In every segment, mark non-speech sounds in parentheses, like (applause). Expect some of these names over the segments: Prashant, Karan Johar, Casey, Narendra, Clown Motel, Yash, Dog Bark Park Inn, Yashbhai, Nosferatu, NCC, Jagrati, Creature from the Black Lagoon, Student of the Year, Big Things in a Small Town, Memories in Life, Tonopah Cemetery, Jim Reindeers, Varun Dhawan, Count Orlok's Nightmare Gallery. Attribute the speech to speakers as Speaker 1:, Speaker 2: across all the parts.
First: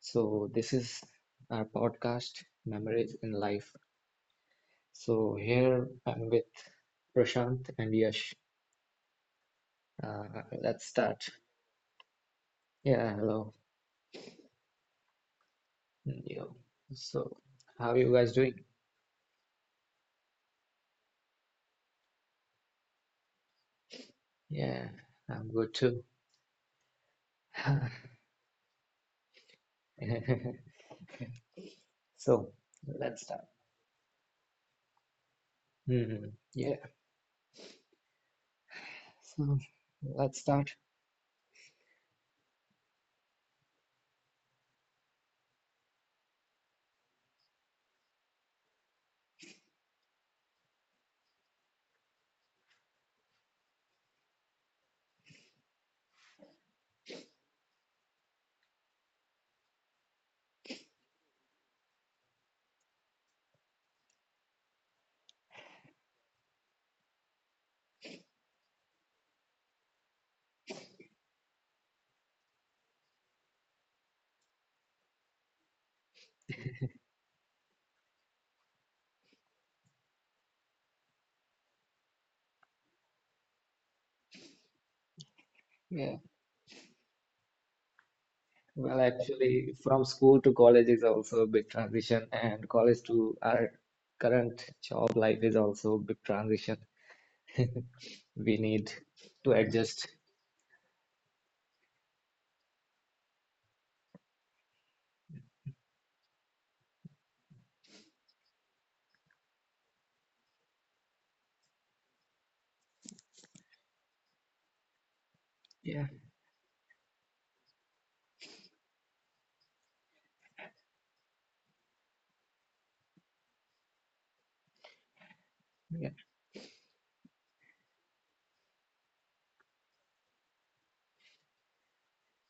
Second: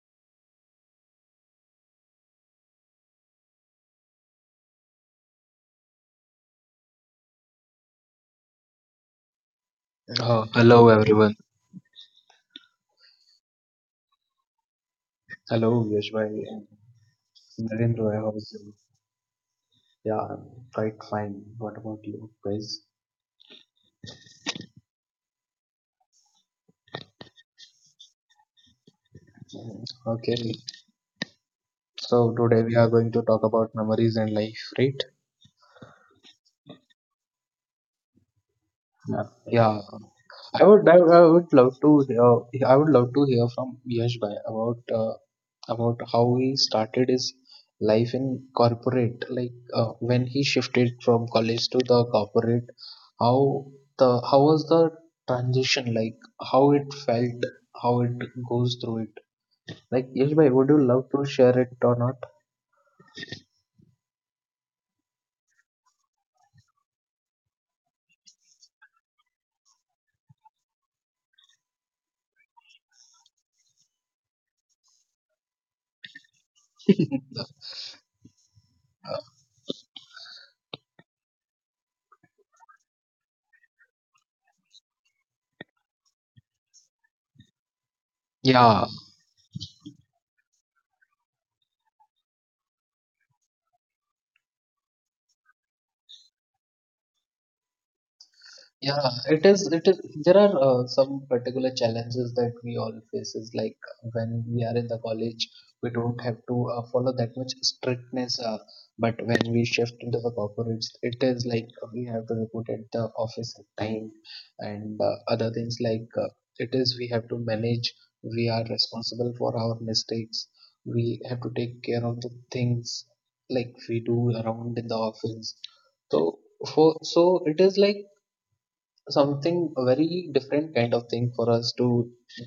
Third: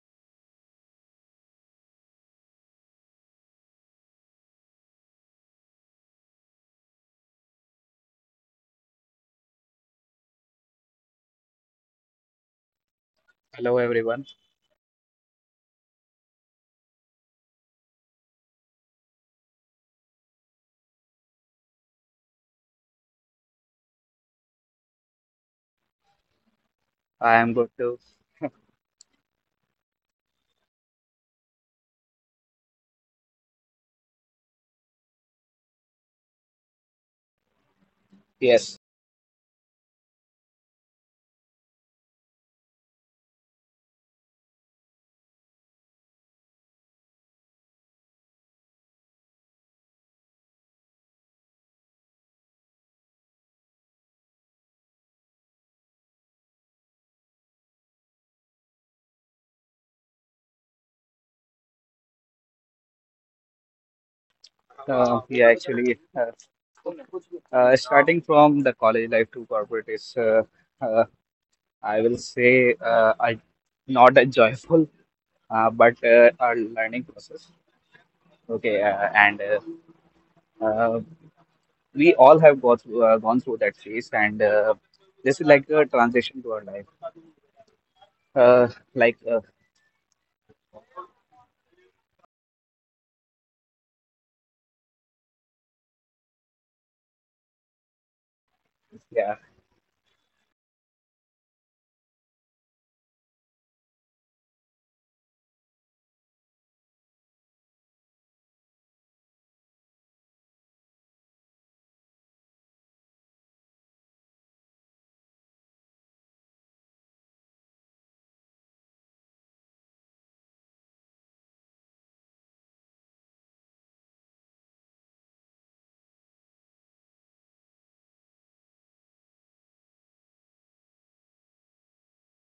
Speaker 1: So, this is our podcast, Memories in Life. So, here I'm with Prashant and Yash. Uh, let's
Speaker 2: Hello
Speaker 1: start.
Speaker 2: everyone.
Speaker 1: Yeah, hello.
Speaker 3: Hello everyone.
Speaker 2: Hello Yashbhai
Speaker 1: Yo.
Speaker 2: and
Speaker 1: So, how are you
Speaker 2: Narendra.
Speaker 1: guys
Speaker 2: How is
Speaker 1: doing?
Speaker 2: you? Yeah, I'm quite fine. What about you guys?
Speaker 1: Yeah, I'm good too. (laughs)
Speaker 3: I am good too.
Speaker 2: Okay. So
Speaker 1: So,
Speaker 2: today we are going to
Speaker 1: let's
Speaker 2: talk
Speaker 1: start.
Speaker 2: about memories and life, right?
Speaker 1: Hmm, yeah,
Speaker 3: Yes.
Speaker 2: Yeah.
Speaker 1: so
Speaker 2: Yeah.
Speaker 1: let's
Speaker 2: I
Speaker 1: start.
Speaker 2: would, I, I would love to hear. I would love to hear from Yash Bhai about how he started his life in corporate. Like, when he shifted from college to the corporate, how how was the transition like? How it felt? How it goes through it? Like Yash Bhai, would you love to share it or not?
Speaker 3: Yeah, actually, starting from the college life to corporate is, uh, I will say, not a joyful, but a learning process. Okay, and uh, we all have gone through that phase, and this is like a
Speaker 1: Yeah.
Speaker 3: transition to our life. Uh,
Speaker 2: Yeah.
Speaker 1: Well,
Speaker 3: like, uh,
Speaker 1: actually, from school to college is also a big transition, and college to our current job life is also a big transition. (laughs) We need
Speaker 2: Yeah,
Speaker 3: yeah,
Speaker 2: it
Speaker 1: to
Speaker 2: is. It is.
Speaker 1: adjust.
Speaker 2: There are some particular challenges that we all faces. Like, when we are in the college, we don't have to follow that much strictness. But when we shift into the corporates, it is like, we have to report at the office at time, and other things
Speaker 1: Yeah,
Speaker 2: like, it is we have to manage. We are responsible for our mistakes. We have to take care of the things like we do around in the office.
Speaker 1: yeah,
Speaker 2: So for so it is like something a very different kind of thing for us to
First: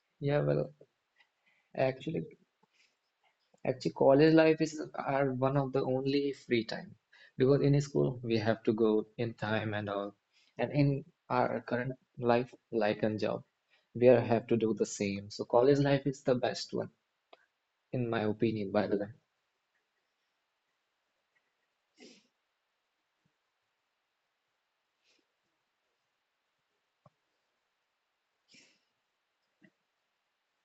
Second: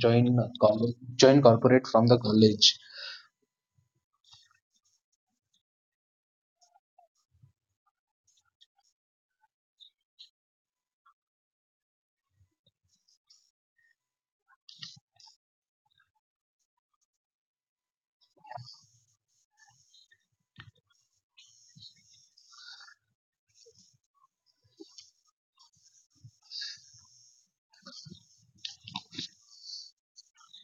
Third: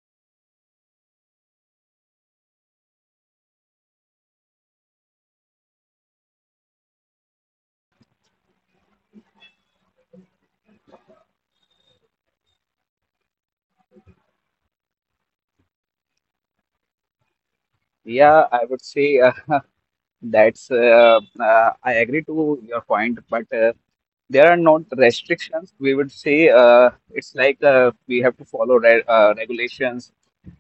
Speaker 2: join
Speaker 1: yeah. Well,
Speaker 2: join corporate from the
Speaker 1: actually,
Speaker 2: college.
Speaker 1: actually, college life is our one of the only free time, because in school we have to go in time and all, and in our current life, like and job, we are have to do the same. So college life is the best one, in my
Speaker 3: yeah, I
Speaker 1: opinion,
Speaker 3: would
Speaker 1: by the way.
Speaker 3: say (laughs) that's. I agree to your point, but. There are not restrictions. We would say it's like we have to follow re regulations.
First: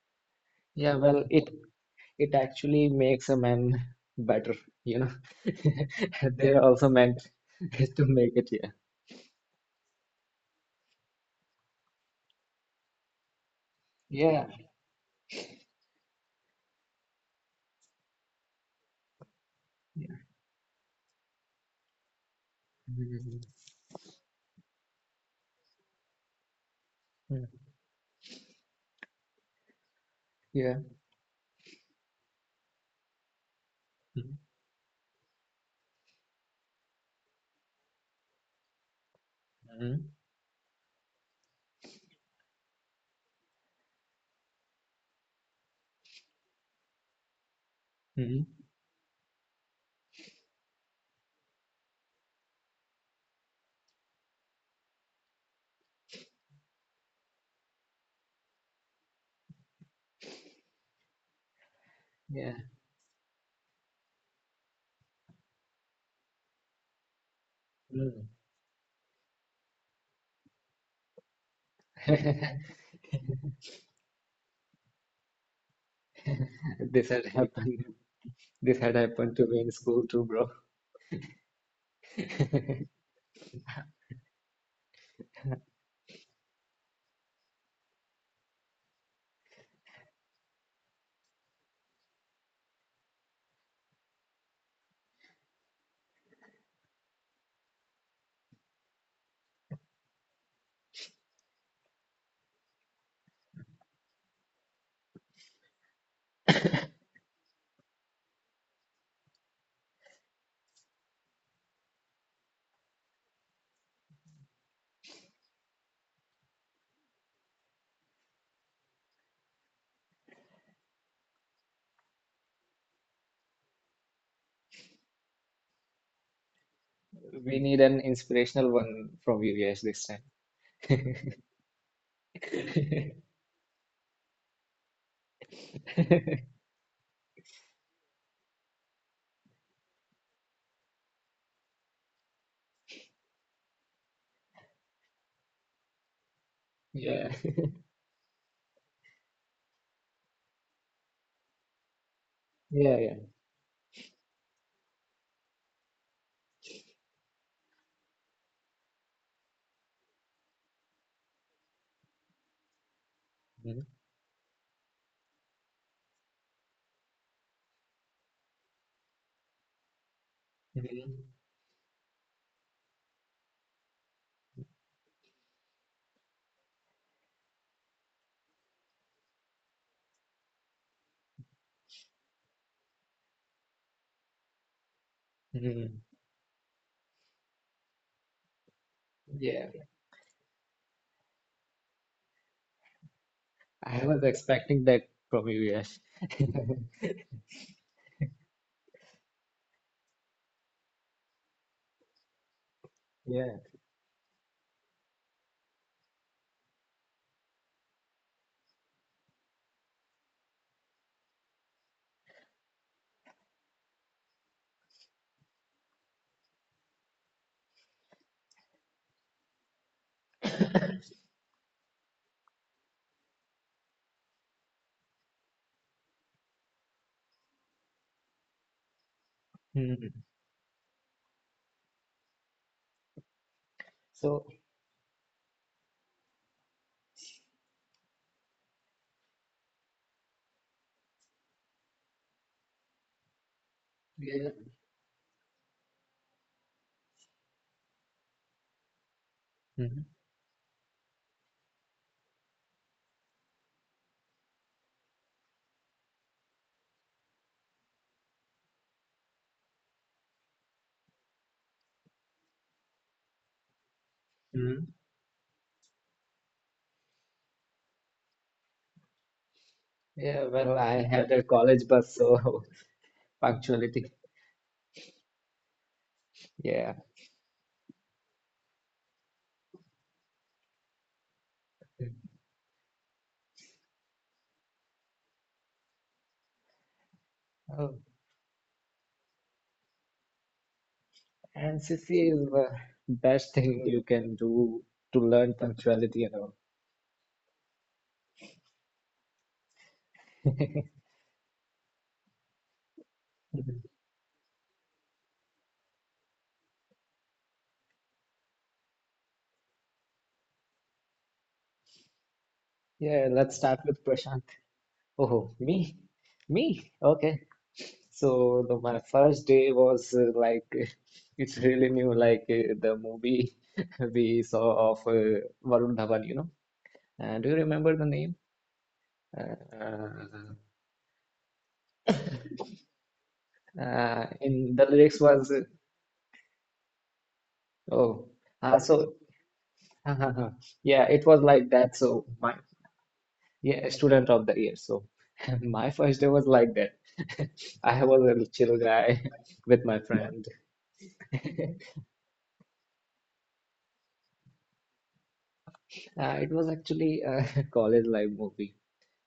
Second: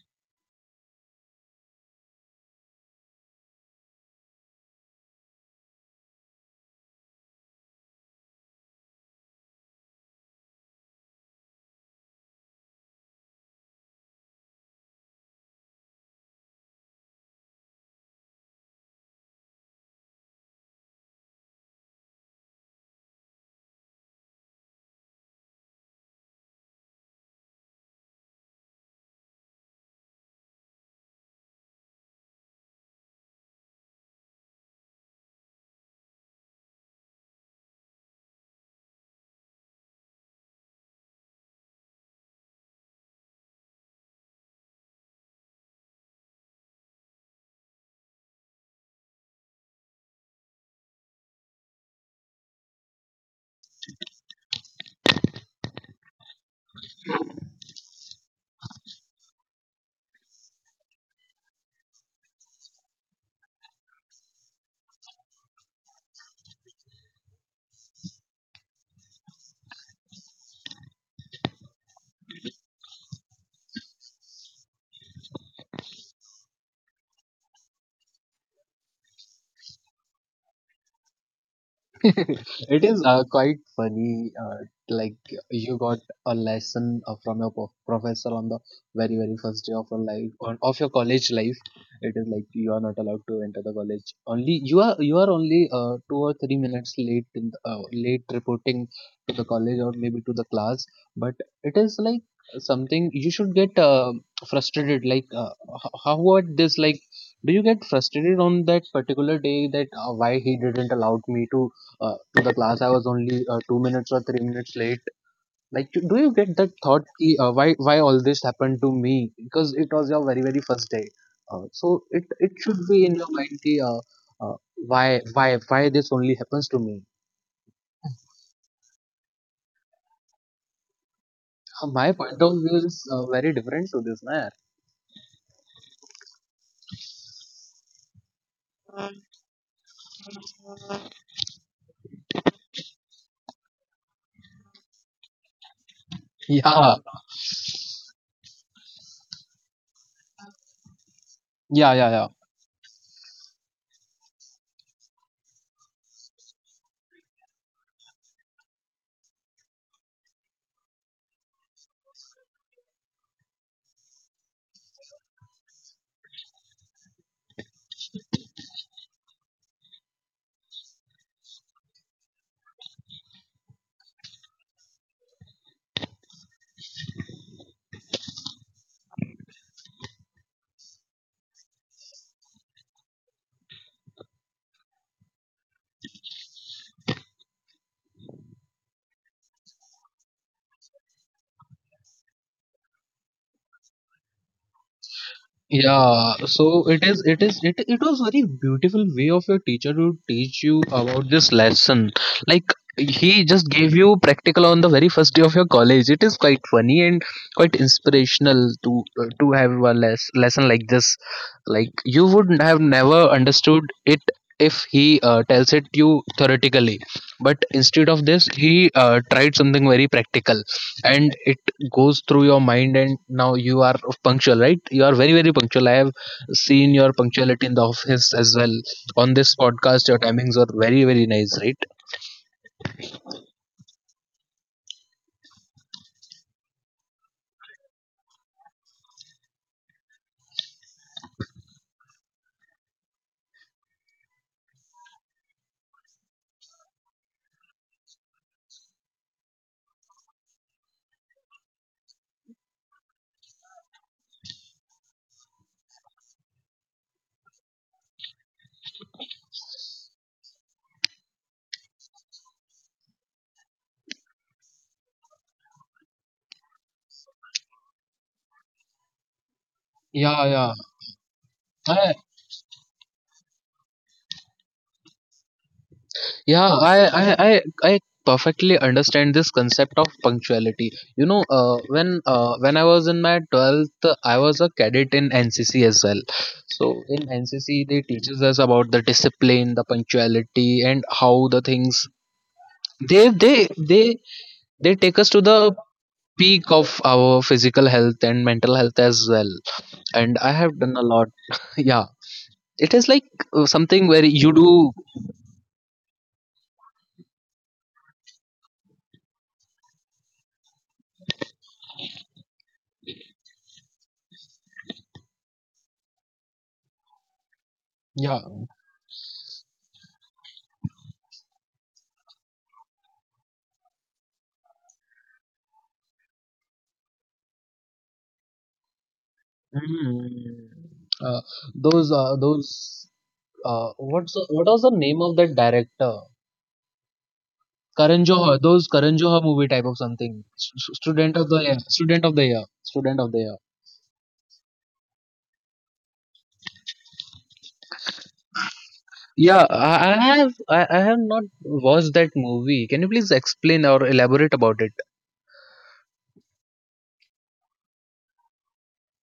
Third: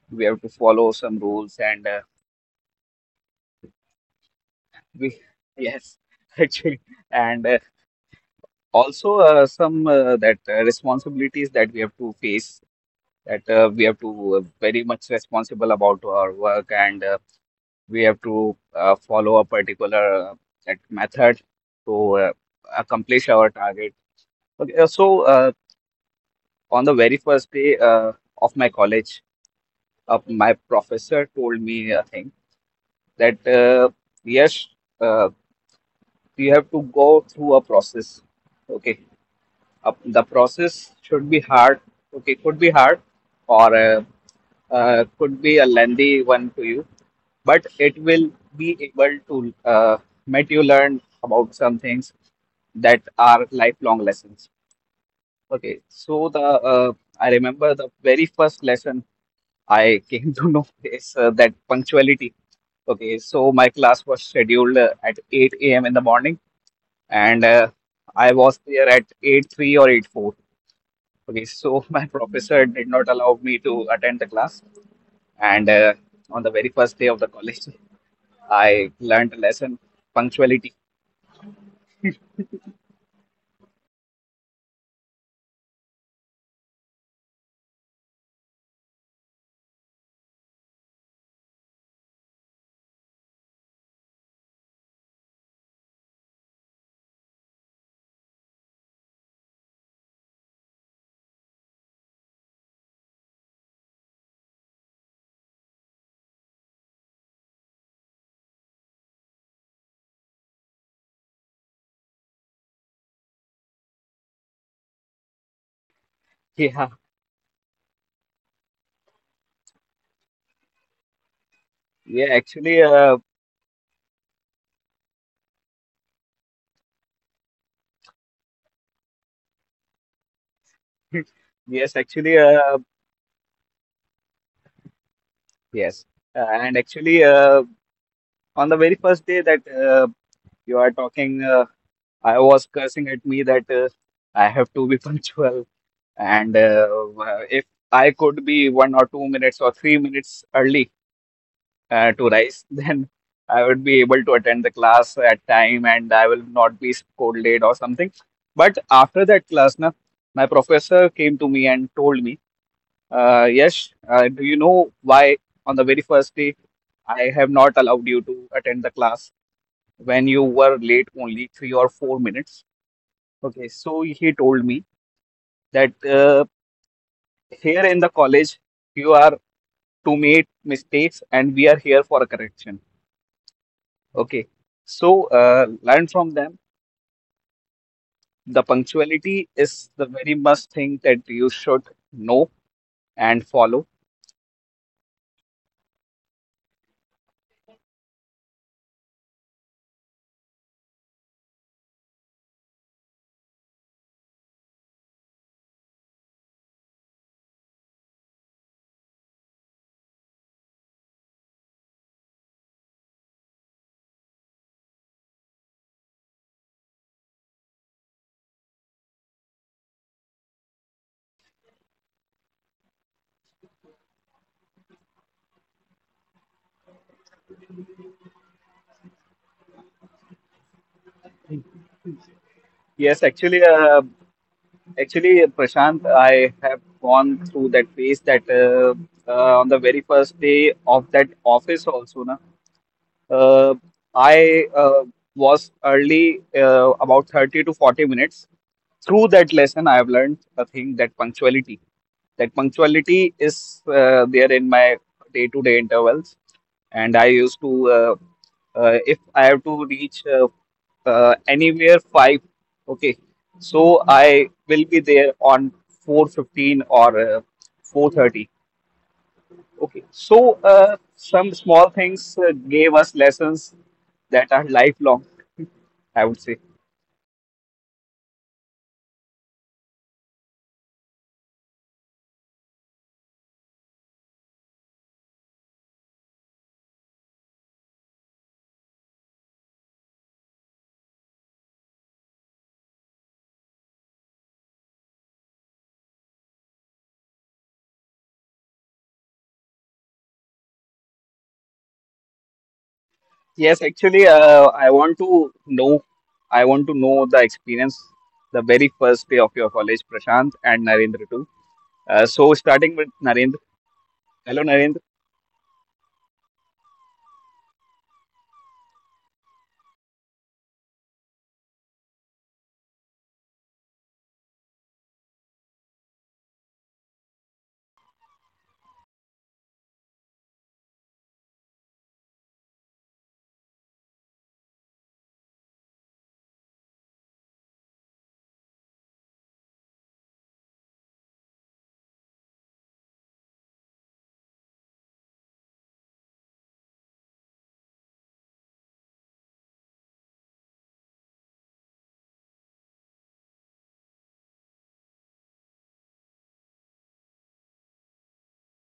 Speaker 3: We have to follow
Speaker 1: Yeah,
Speaker 3: some
Speaker 1: well, it
Speaker 3: rules, and
Speaker 1: it actually makes a man better, you know.
Speaker 3: we (laughs) yes,
Speaker 1: (laughs) They're
Speaker 3: actually,
Speaker 1: also meant
Speaker 3: and
Speaker 1: (laughs) to make it, yeah.
Speaker 3: also some that responsibilities that we have to face. That we have to
Speaker 1: Yeah.
Speaker 3: very much responsible about our work, and we have to follow a particular
Speaker 1: Yeah.
Speaker 3: that method to accomplish
Speaker 1: Mhm.
Speaker 3: our target. Okay, so on the very
Speaker 1: Mhm.
Speaker 3: first day of my college. My
Speaker 1: Yeah.
Speaker 3: professor told me a thing that
Speaker 1: Mhm.
Speaker 3: yes, uh, you have to go through a process. Okay, the process should be hard. Okay, could be hard, or could be a lengthy one to you, but it will
Speaker 1: Mhm.
Speaker 3: be able to make you learn about some things that are lifelong lessons. Okay, so the I remember the very first lesson I came to know (laughs) this, that punctuality.
Speaker 1: Yeah.
Speaker 3: Okay, so my class was scheduled at 8 a.m. in the morning, and
Speaker 1: Mhm.
Speaker 3: I was there at eight three or eight four. Okay, so (laughs) my professor did
Speaker 1: (laughs)
Speaker 3: not allow me to attend the class, and on the very first
Speaker 1: This
Speaker 3: day of
Speaker 1: had
Speaker 3: the college,
Speaker 1: happened.
Speaker 3: (laughs)
Speaker 1: This
Speaker 3: I
Speaker 1: had
Speaker 3: learned
Speaker 1: happened
Speaker 3: a
Speaker 1: to me in
Speaker 3: lesson:
Speaker 1: school too, bro.
Speaker 3: punctuality.
Speaker 2: (laughs) It is,
Speaker 1: (laughs)
Speaker 2: quite funny. Like, you got a lesson from your professor on the very very first day of your life on of your college life. It is like you are not allowed to enter the college. Only you are only 2 or 3 minutes late in the, late reporting to the college or maybe to the class. But it is like something you should get frustrated. Like, how what this like do you get frustrated on that particular day that why he didn't allow me to the class. I was only 2 minutes or 3 minutes late. Like, do you get
Speaker 3: (laughs)
Speaker 2: that
Speaker 3: Yeah,
Speaker 2: thought? Ki, why all this happened to me? Because it was your very very first day. So
Speaker 3: yeah,
Speaker 2: it should
Speaker 3: actually,
Speaker 2: be in your mind. Ki, uh, why why this only happens to me?
Speaker 1: We need an inspirational one from you guys this time.
Speaker 3: (laughs) yes,
Speaker 2: My
Speaker 3: actually,
Speaker 2: point of view is
Speaker 1: (laughs)
Speaker 2: very different to this, man.
Speaker 3: yes, and actually, on the very first day that you are talking. I was cursing at me that I have to be (laughs) punctual, and
Speaker 2: Yeah,
Speaker 1: Yeah.
Speaker 3: if I could be 1 or 2 minutes or 3 minutes early
Speaker 2: yeah, yeah, yeah.
Speaker 3: to rise, (laughs)
Speaker 1: Yeah. Yeah.
Speaker 3: then
Speaker 1: Yeah.
Speaker 3: I would be able to attend the class at time, and I will not be scolded or something. But after that class, na, my professor came to me and told me,
Speaker 1: Mhm.
Speaker 3: "Yes, do you know why on the very first day I have not allowed you to attend the class when you were late
Speaker 1: Mhm.
Speaker 3: only 3 or 4 minutes?" Okay, so he told me that here in the college you are to make mistakes and we are here for correction. Okay, so
Speaker 1: Mhm.
Speaker 3: learn from them. The punctuality
Speaker 1: Yeah.
Speaker 3: is the very must thing that you should know and follow.
Speaker 1: I was expecting that from you, yes. (laughs)
Speaker 2: Yeah, so it was very beautiful way of your teacher to teach you about this lesson. Like, he
Speaker 1: Yeah.
Speaker 2: just gave you practical on the very first day of your college. It is quite funny and quite inspirational to to have a lesson like this. Like, you would have never understood it if he tells it you theoretically, but instead of this he tried something very practical, and it goes through your mind. And now you are punctual, right? You are very very punctual. I have seen your punctuality in the office as well. On this podcast
Speaker 1: Mhm.
Speaker 2: your timings are very very nice, right?
Speaker 3: Yes, actually,
Speaker 1: So,
Speaker 3: actually, Prashant, I have gone through that phase that on the very first day of that office also, na, Uh,
Speaker 1: yeah.
Speaker 3: I was early about 30 to 40 minutes. Through that lesson, I
Speaker 1: Mhm.
Speaker 3: have learned a thing that punctuality. That punctuality is there in my day-to-day intervals, and I used to if I have to reach anywhere five, okay, so I will
Speaker 1: Mhm.
Speaker 3: be there on 4:15 or 4:30. Okay,
Speaker 2: Yeah,
Speaker 1: Yeah,
Speaker 3: so
Speaker 2: yeah,
Speaker 1: well, I have that
Speaker 3: some
Speaker 1: college
Speaker 3: small
Speaker 2: I,
Speaker 1: bus,
Speaker 3: things
Speaker 1: so
Speaker 3: gave us
Speaker 1: (laughs)
Speaker 3: lessons
Speaker 1: punctuality.
Speaker 3: that are lifelong, I would say.
Speaker 2: yeah
Speaker 1: Yeah.
Speaker 2: I, I i I perfectly understand this concept of punctuality. When I was in my 12th I was a cadet in NCC as well. So in NCC
Speaker 1: Oh,
Speaker 2: they teaches us about the discipline, the punctuality and how the things.
Speaker 1: NCC is the
Speaker 2: they
Speaker 1: best
Speaker 2: they
Speaker 1: thing you
Speaker 2: they
Speaker 1: can do
Speaker 2: they take
Speaker 1: to
Speaker 2: us to
Speaker 1: learn
Speaker 2: the
Speaker 1: punctuality and all.
Speaker 2: peak of our physical health and mental health as well, and I have done a
Speaker 1: (laughs)
Speaker 2: lot. (laughs) Yeah, it is like something where
Speaker 3: Yes,
Speaker 2: you do.
Speaker 3: actually, I want to know the experience, the very first day of your college, Prashant and Narendra too. So
Speaker 1: Yeah,
Speaker 3: starting with
Speaker 1: let's start
Speaker 3: Narendra.
Speaker 1: with Prashant.
Speaker 3: Hello, Narendra.
Speaker 1: Oh, me? Me? Okay.
Speaker 2: Yeah.
Speaker 1: So my first day was like (laughs) it's really new, like the movie (laughs) we saw of Varun Dhawan, you know. And do you remember the name? Uh,
Speaker 2: Mhm.
Speaker 1: uh,
Speaker 2: uh, those uh, those uh,
Speaker 1: uh,
Speaker 2: what's the- what
Speaker 1: in
Speaker 2: was
Speaker 1: the
Speaker 2: the
Speaker 1: lyrics
Speaker 2: name of
Speaker 1: was
Speaker 2: that director?
Speaker 1: oh,
Speaker 2: Karan Johar, those
Speaker 1: so
Speaker 2: Karan Johar movie type of something.
Speaker 1: (laughs) yeah, it
Speaker 2: Student
Speaker 1: was
Speaker 2: of the
Speaker 1: like
Speaker 2: year,
Speaker 1: that.
Speaker 2: student
Speaker 1: So
Speaker 2: of the
Speaker 1: my
Speaker 2: year, student of the year.
Speaker 1: yeah, student of the year. So (laughs) my first day was like that. (laughs) I was a little chill guy
Speaker 2: Yeah,
Speaker 1: (laughs) with
Speaker 2: i,
Speaker 1: my
Speaker 2: I
Speaker 1: friend.
Speaker 2: have I, I have not
Speaker 1: (laughs)
Speaker 2: watched that movie. Can you please explain or elaborate about it?
Speaker 1: It was actually a (laughs) college life movie.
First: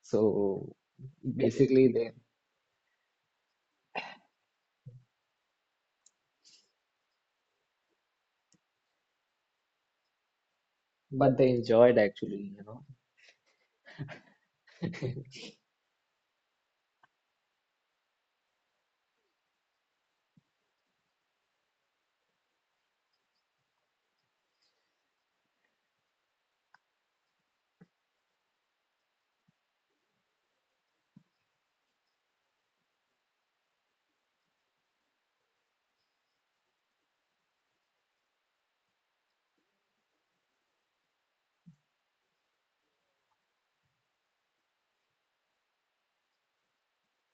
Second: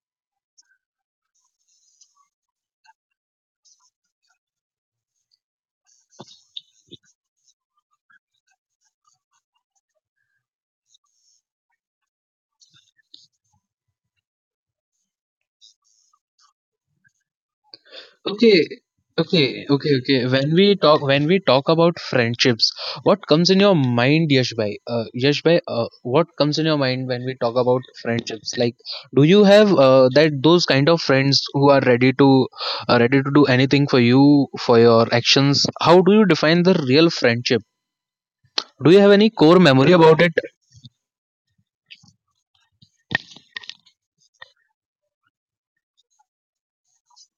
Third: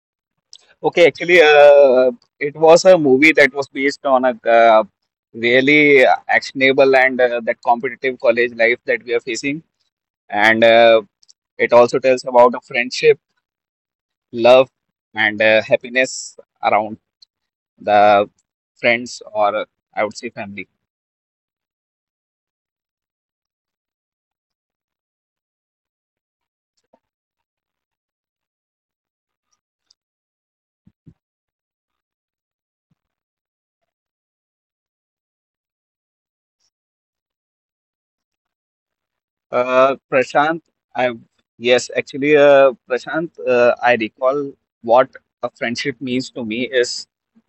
Speaker 1: So
Speaker 3: Okay, actually,
Speaker 1: basically they
Speaker 3: it was a movie that was based on a really actionable and that competitive college life that we are facing, and
Speaker 1: but they
Speaker 3: it also
Speaker 1: enjoyed
Speaker 3: tells
Speaker 1: actually,
Speaker 3: about a
Speaker 1: you know.
Speaker 3: friendship, love, and
Speaker 1: (laughs)
Speaker 3: happiness around the
Speaker 2: Okay,
Speaker 3: friends,
Speaker 2: okay,
Speaker 3: or
Speaker 2: okay,
Speaker 3: I would
Speaker 2: okay.
Speaker 3: say
Speaker 2: when
Speaker 3: family.
Speaker 2: we talk when we talk about friendships, what comes in your mind, Yashbai? What comes in your mind when we talk about friendships? Like, do you have that those kind of friends who are ready to ready to do anything for you, for your actions? How do you define the real friendship? Do you have any core memory about it?
Speaker 3: Prashant, I Yes, actually, Prashant, I recall what a friendship means to me is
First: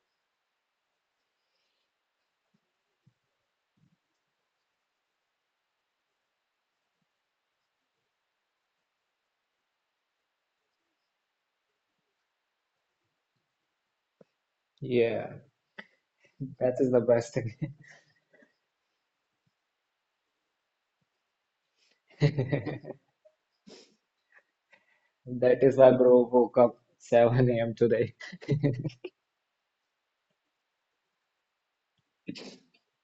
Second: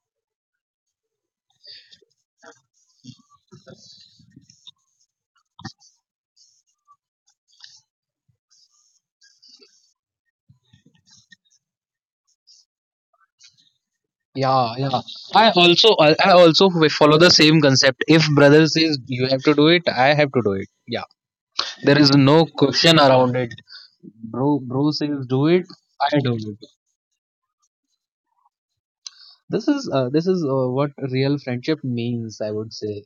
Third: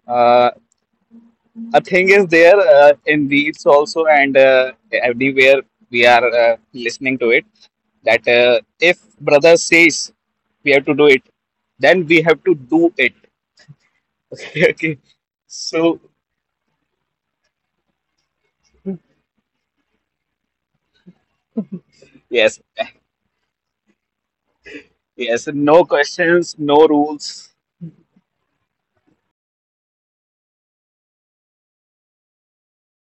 Speaker 3: uh, a thing is there in Reels also, and everywhere we are listening to it, that if brother says we have to do it, then we have to do it. (laughs)
Speaker 2: Yeah, yeah,
Speaker 3: Okay.
Speaker 1: Yeah,
Speaker 2: i also
Speaker 3: So
Speaker 2: i I also
Speaker 1: that is the
Speaker 2: follow the
Speaker 1: best thing.
Speaker 2: same concept. If brother says you have to do it, I have to do it. Yeah. There is no
Speaker 3: yes.
Speaker 2: question
Speaker 1: (laughs)
Speaker 2: around it. Bro, bro says do
Speaker 3: Yes,
Speaker 1: That
Speaker 2: it.
Speaker 3: no
Speaker 1: is why
Speaker 2: I
Speaker 1: bro
Speaker 2: do
Speaker 3: questions,
Speaker 2: it.
Speaker 1: woke up
Speaker 3: no rules.
Speaker 1: 7 a.m. today. (laughs)
Speaker 2: This is What real friendship means, I would say.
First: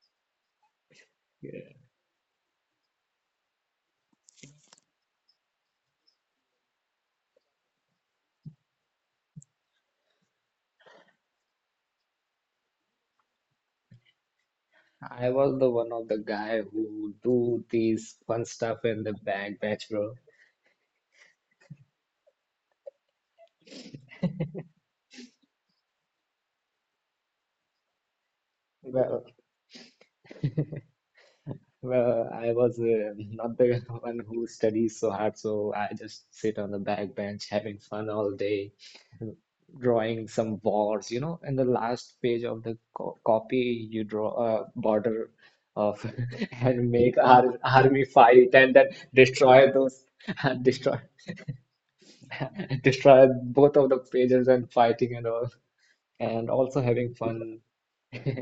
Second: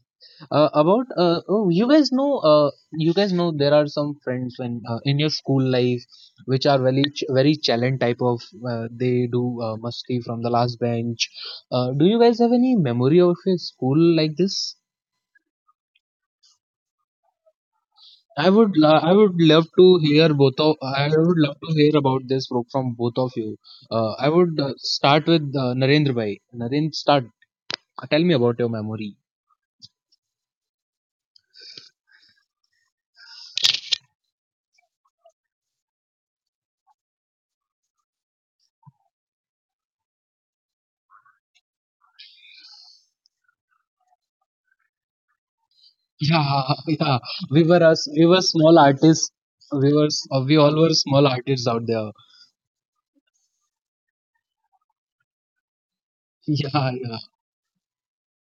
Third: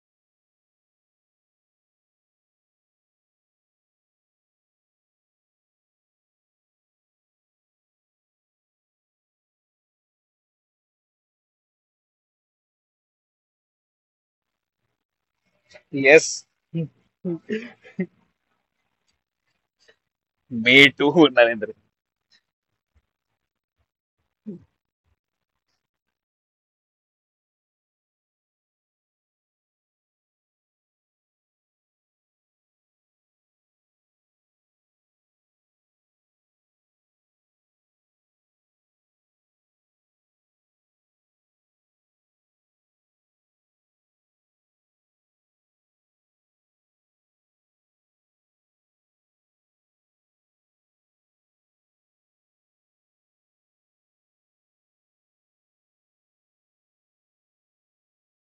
Speaker 2: About Oh,
Speaker 1: Yeah.
Speaker 2: you guys know there are some friends when in your school life which are very very challenge type of. They do musty from the last bench. Do you guys have any memory of your school like this?
Speaker 1: I was the one of the
Speaker 3: Yes,
Speaker 1: guy who do these fun
Speaker 2: I would
Speaker 1: stuff
Speaker 2: lo-
Speaker 1: in the
Speaker 2: I would
Speaker 1: back
Speaker 2: love
Speaker 1: batch,
Speaker 2: to
Speaker 1: bro.
Speaker 2: hear both
Speaker 3: me
Speaker 2: of I
Speaker 3: too, (laughs)
Speaker 2: would love to
Speaker 3: Narendra.
Speaker 2: hear about this book from both of you. I would start with Narendra Bhai. Narendra, start. Tell me about your memory.
Speaker 1: Well, (laughs) Well, I was not the (laughs) one who studies so hard, so I just sit on the back bench having fun all day, drawing some wars. You know, in the last page of the co copy, you draw a border of (laughs)
Speaker 2: Yeah. (laughs)
Speaker 1: and make
Speaker 2: Yeah.
Speaker 1: our
Speaker 2: We were
Speaker 1: army
Speaker 2: us. We were
Speaker 1: fight and
Speaker 2: small
Speaker 1: then
Speaker 2: artists.
Speaker 1: destroy
Speaker 2: We
Speaker 1: those,
Speaker 2: were. s- Uh, we
Speaker 1: (laughs)
Speaker 2: all were
Speaker 1: destroy,
Speaker 2: small artists out there.
Speaker 1: destroy both of the pages and fighting and all,
Speaker 2: (laughs)
Speaker 1: and
Speaker 2: Yeah,
Speaker 1: also having
Speaker 2: yeah.
Speaker 1: fun. (laughs)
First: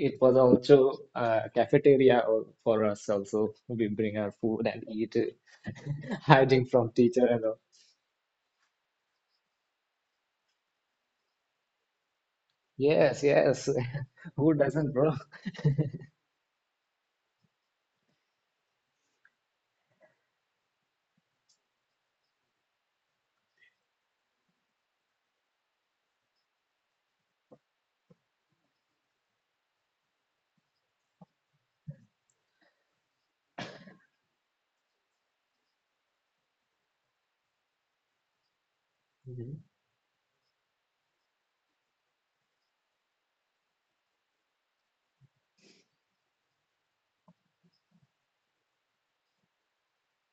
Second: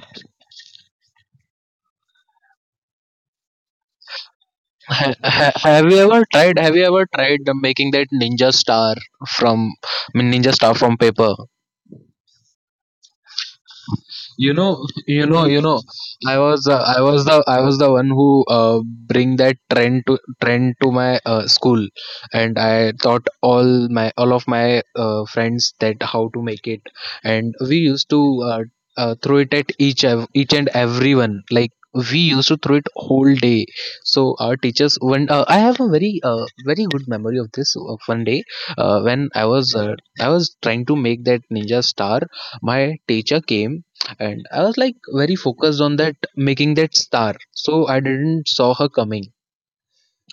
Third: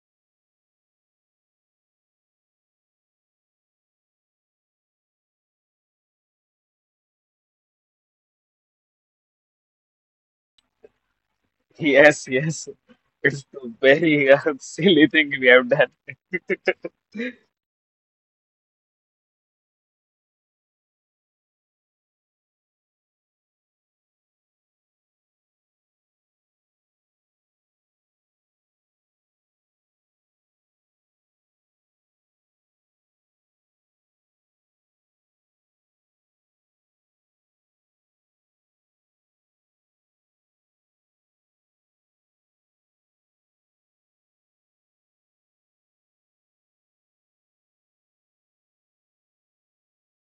Speaker 1: It was also a cafeteria or for us also. We bring our food and eat,
Speaker 2: Have you
Speaker 1: (laughs)
Speaker 2: ever tried?
Speaker 1: hiding
Speaker 2: Have you
Speaker 1: from
Speaker 2: ever
Speaker 1: teacher and
Speaker 2: tried
Speaker 1: all.
Speaker 2: making that ninja star from, I mean, ninja star from paper?
Speaker 3: Yes, yes.
Speaker 1: Yes,
Speaker 3: It's a
Speaker 1: yes.
Speaker 3: very (laughs)
Speaker 1: (laughs)
Speaker 2: you
Speaker 1: Who
Speaker 2: know
Speaker 1: doesn't,
Speaker 3: silly
Speaker 1: bro?
Speaker 2: you
Speaker 3: thing
Speaker 2: know
Speaker 3: we
Speaker 2: you
Speaker 3: have
Speaker 2: know
Speaker 3: done. (laughs)
Speaker 2: I was the one who bring that trend to my school, and I taught all of my friends that how to make it. And we used to uh, throw it at each and everyone. Like, we used to throw it whole day. So our teachers when I have a very very good memory of this one day, when i
Speaker 1: Mhm.
Speaker 2: was uh, i was trying to make that ninja star. My teacher came, and I was like very focused on that making that star, so I didn't saw her coming.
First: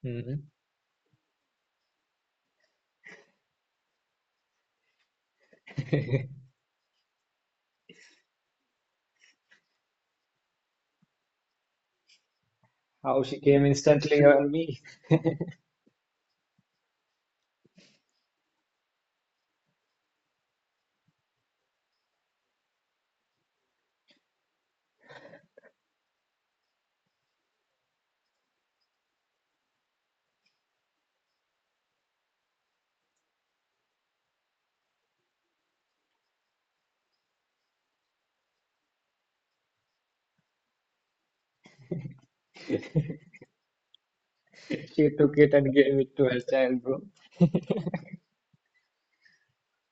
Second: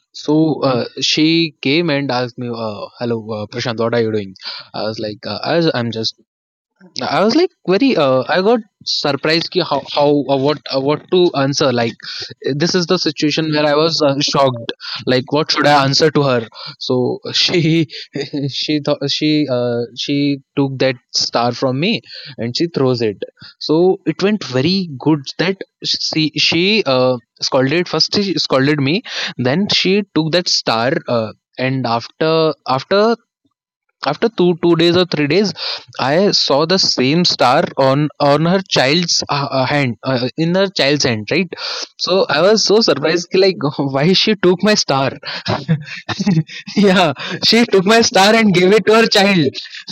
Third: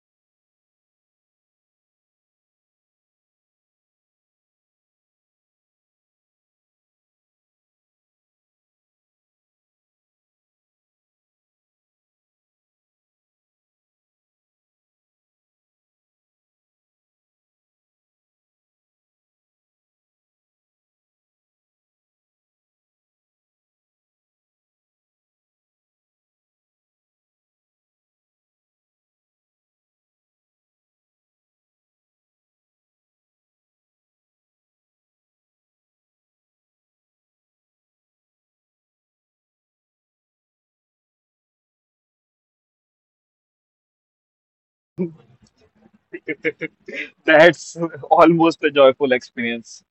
Speaker 1: Mhm.
Speaker 2: So she came and asked me, "Hello, Prashant, what are you doing?" I'm just.
Speaker 1: (laughs)
Speaker 2: I was like very I got surprised, ki, how what to answer. Like, this is the
Speaker 1: How she
Speaker 2: situation
Speaker 1: came
Speaker 2: where I was
Speaker 1: instantly on
Speaker 2: shocked.
Speaker 1: me.
Speaker 2: Like, what should I answer to her? So she (laughs) she thought she took that star from me, and she throws it. So it went very good that she scolded me. Then she took that star, and after after two two days or 3 days I saw the same star on her child's hand, in her child's hand, right. So I was so surprised, like, (laughs) why she took my
Speaker 1: (laughs) She
Speaker 2: star.
Speaker 1: took it and gave it to her
Speaker 2: (laughs)
Speaker 1: child, bro.
Speaker 2: Yeah, she
Speaker 3: That's
Speaker 2: took my star and
Speaker 3: almost a
Speaker 2: gave it to her
Speaker 3: joyful
Speaker 2: child.
Speaker 3: experience.